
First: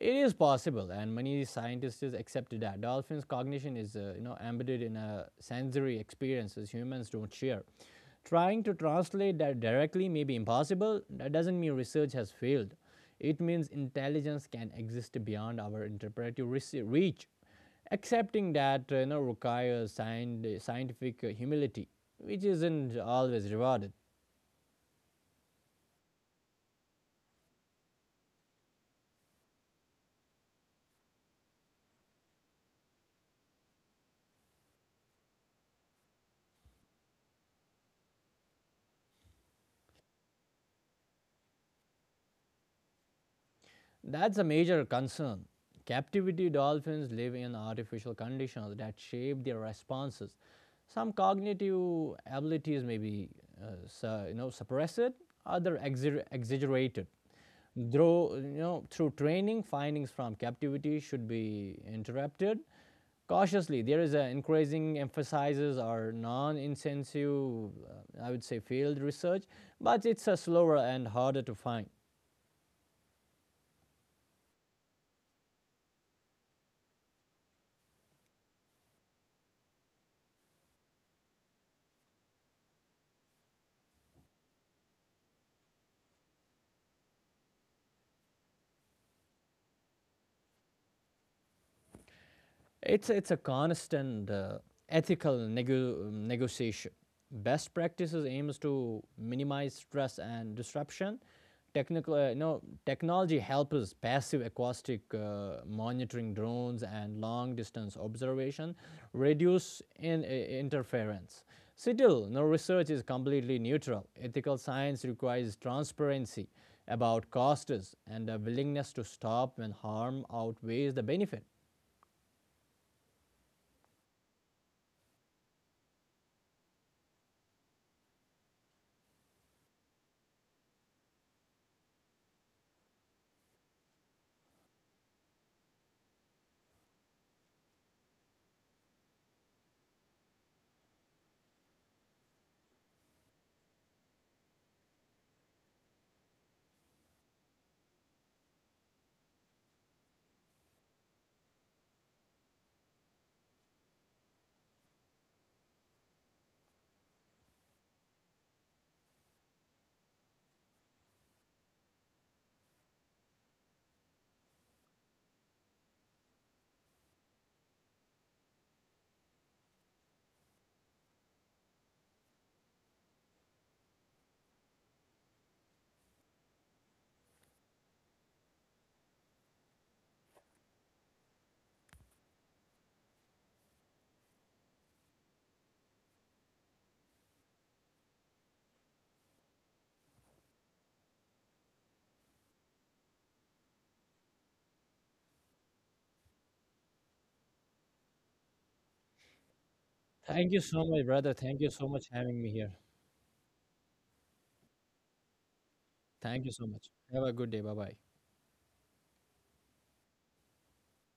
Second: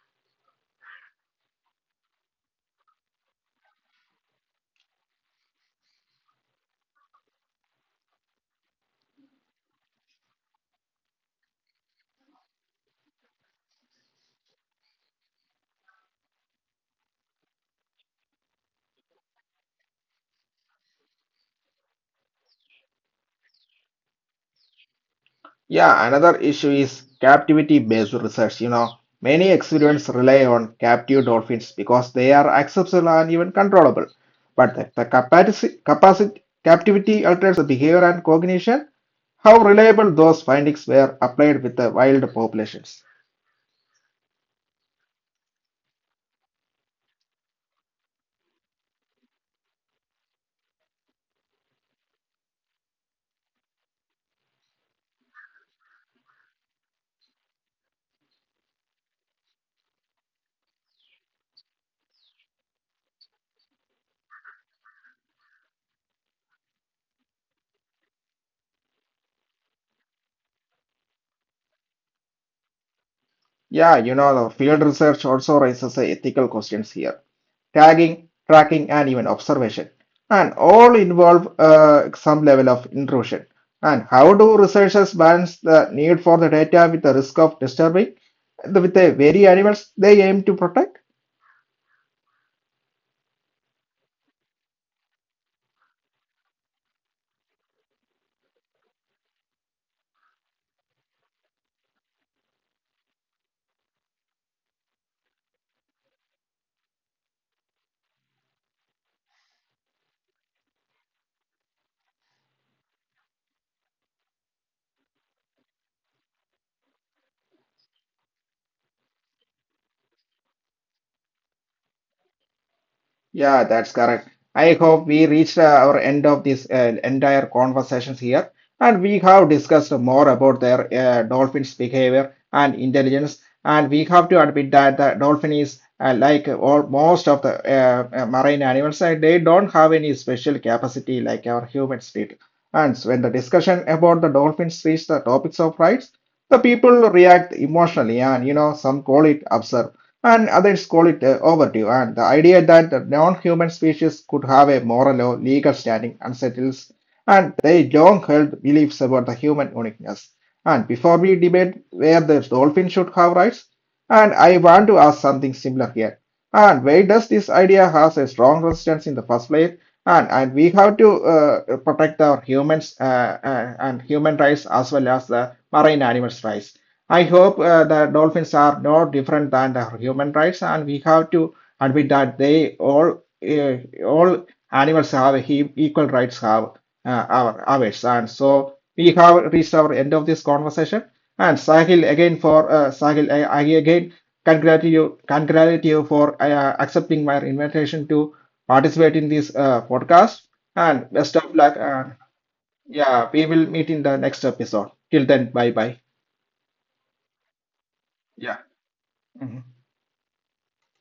It is possible, and many scientists just accepted that dolphins' cognition is, you know, embedded in a sensory experiences humans don't share. Trying to translate that directly may be impossible. That doesn't mean research has failed. It means intelligence can exist beyond our interpretive reach. Accepting that, you know, requires scientific humility, which isn't always rewarded. Yeah, another issue is captivity-based research. You know, many experiments rely on captive dolphins because they are accessible and even controllable. But the captivity alters the behavior and cognition. How reliable those findings were applied with the wild populations? That's a major concern. Captivity dolphins live in artificial conditions that shape their responses. Some cognitive abilities may be you know, suppressed, other exaggerated. Through, you know, through training, findings from captivity should be interpreted cautiously. There is an increasing emphasis on non-intensive, I would say, field research, but it's a slower and harder to find. Yeah, you know, the field research also raises the ethical questions here. Tagging, tracking, and even observation. And all involve some level of intrusion. And how do researchers balance the need for the data with the risk of disturbing with the very animals they aim to protect? It's a constant ethical negotiation. Best practices aims to minimize stress and disruption. Technical, you know, technology helps passive acoustic monitoring drones and long distance observation reduce interference. Still, no research is completely neutral. Ethical science requires transparency about costs and a willingness to stop when harm outweighs the benefit. Yeah, that's correct. I hope we reached our end of this entire conversations here, and we have discussed more about their dolphins' behavior and intelligence. And we have to admit that the dolphin is like all most of the marine animals, they don't have any special capacity like our humans did. And so when the discussion about the dolphins reached the topics of rights, the people react emotionally, and you know, some call it absurd, and others call it overdue. And the idea that the non-human species could have a moral or legal standing unsettles, and they long-held beliefs about the human uniqueness. And before we debate where the dolphin should have rights, and I want to ask something similar here. And why does this idea has a strong resistance in the first place? And we have to protect our humans and human rights as well as the marine animals' rights. I hope the dolphins are no different than the human rights, and we have to admit that they all uh, all animals have equal rights have our ours. And so we have reached our end of this conversation. And Sahil, I again congratulate you for accepting my invitation to participate in this Thank podcast. you so much, And brother. best Thank you of so luck. much And having me here. yeah, we will meet in the next episode. Till then, bye bye. Thank you so much. Have a good day. Bye bye. Yeah. Mhm.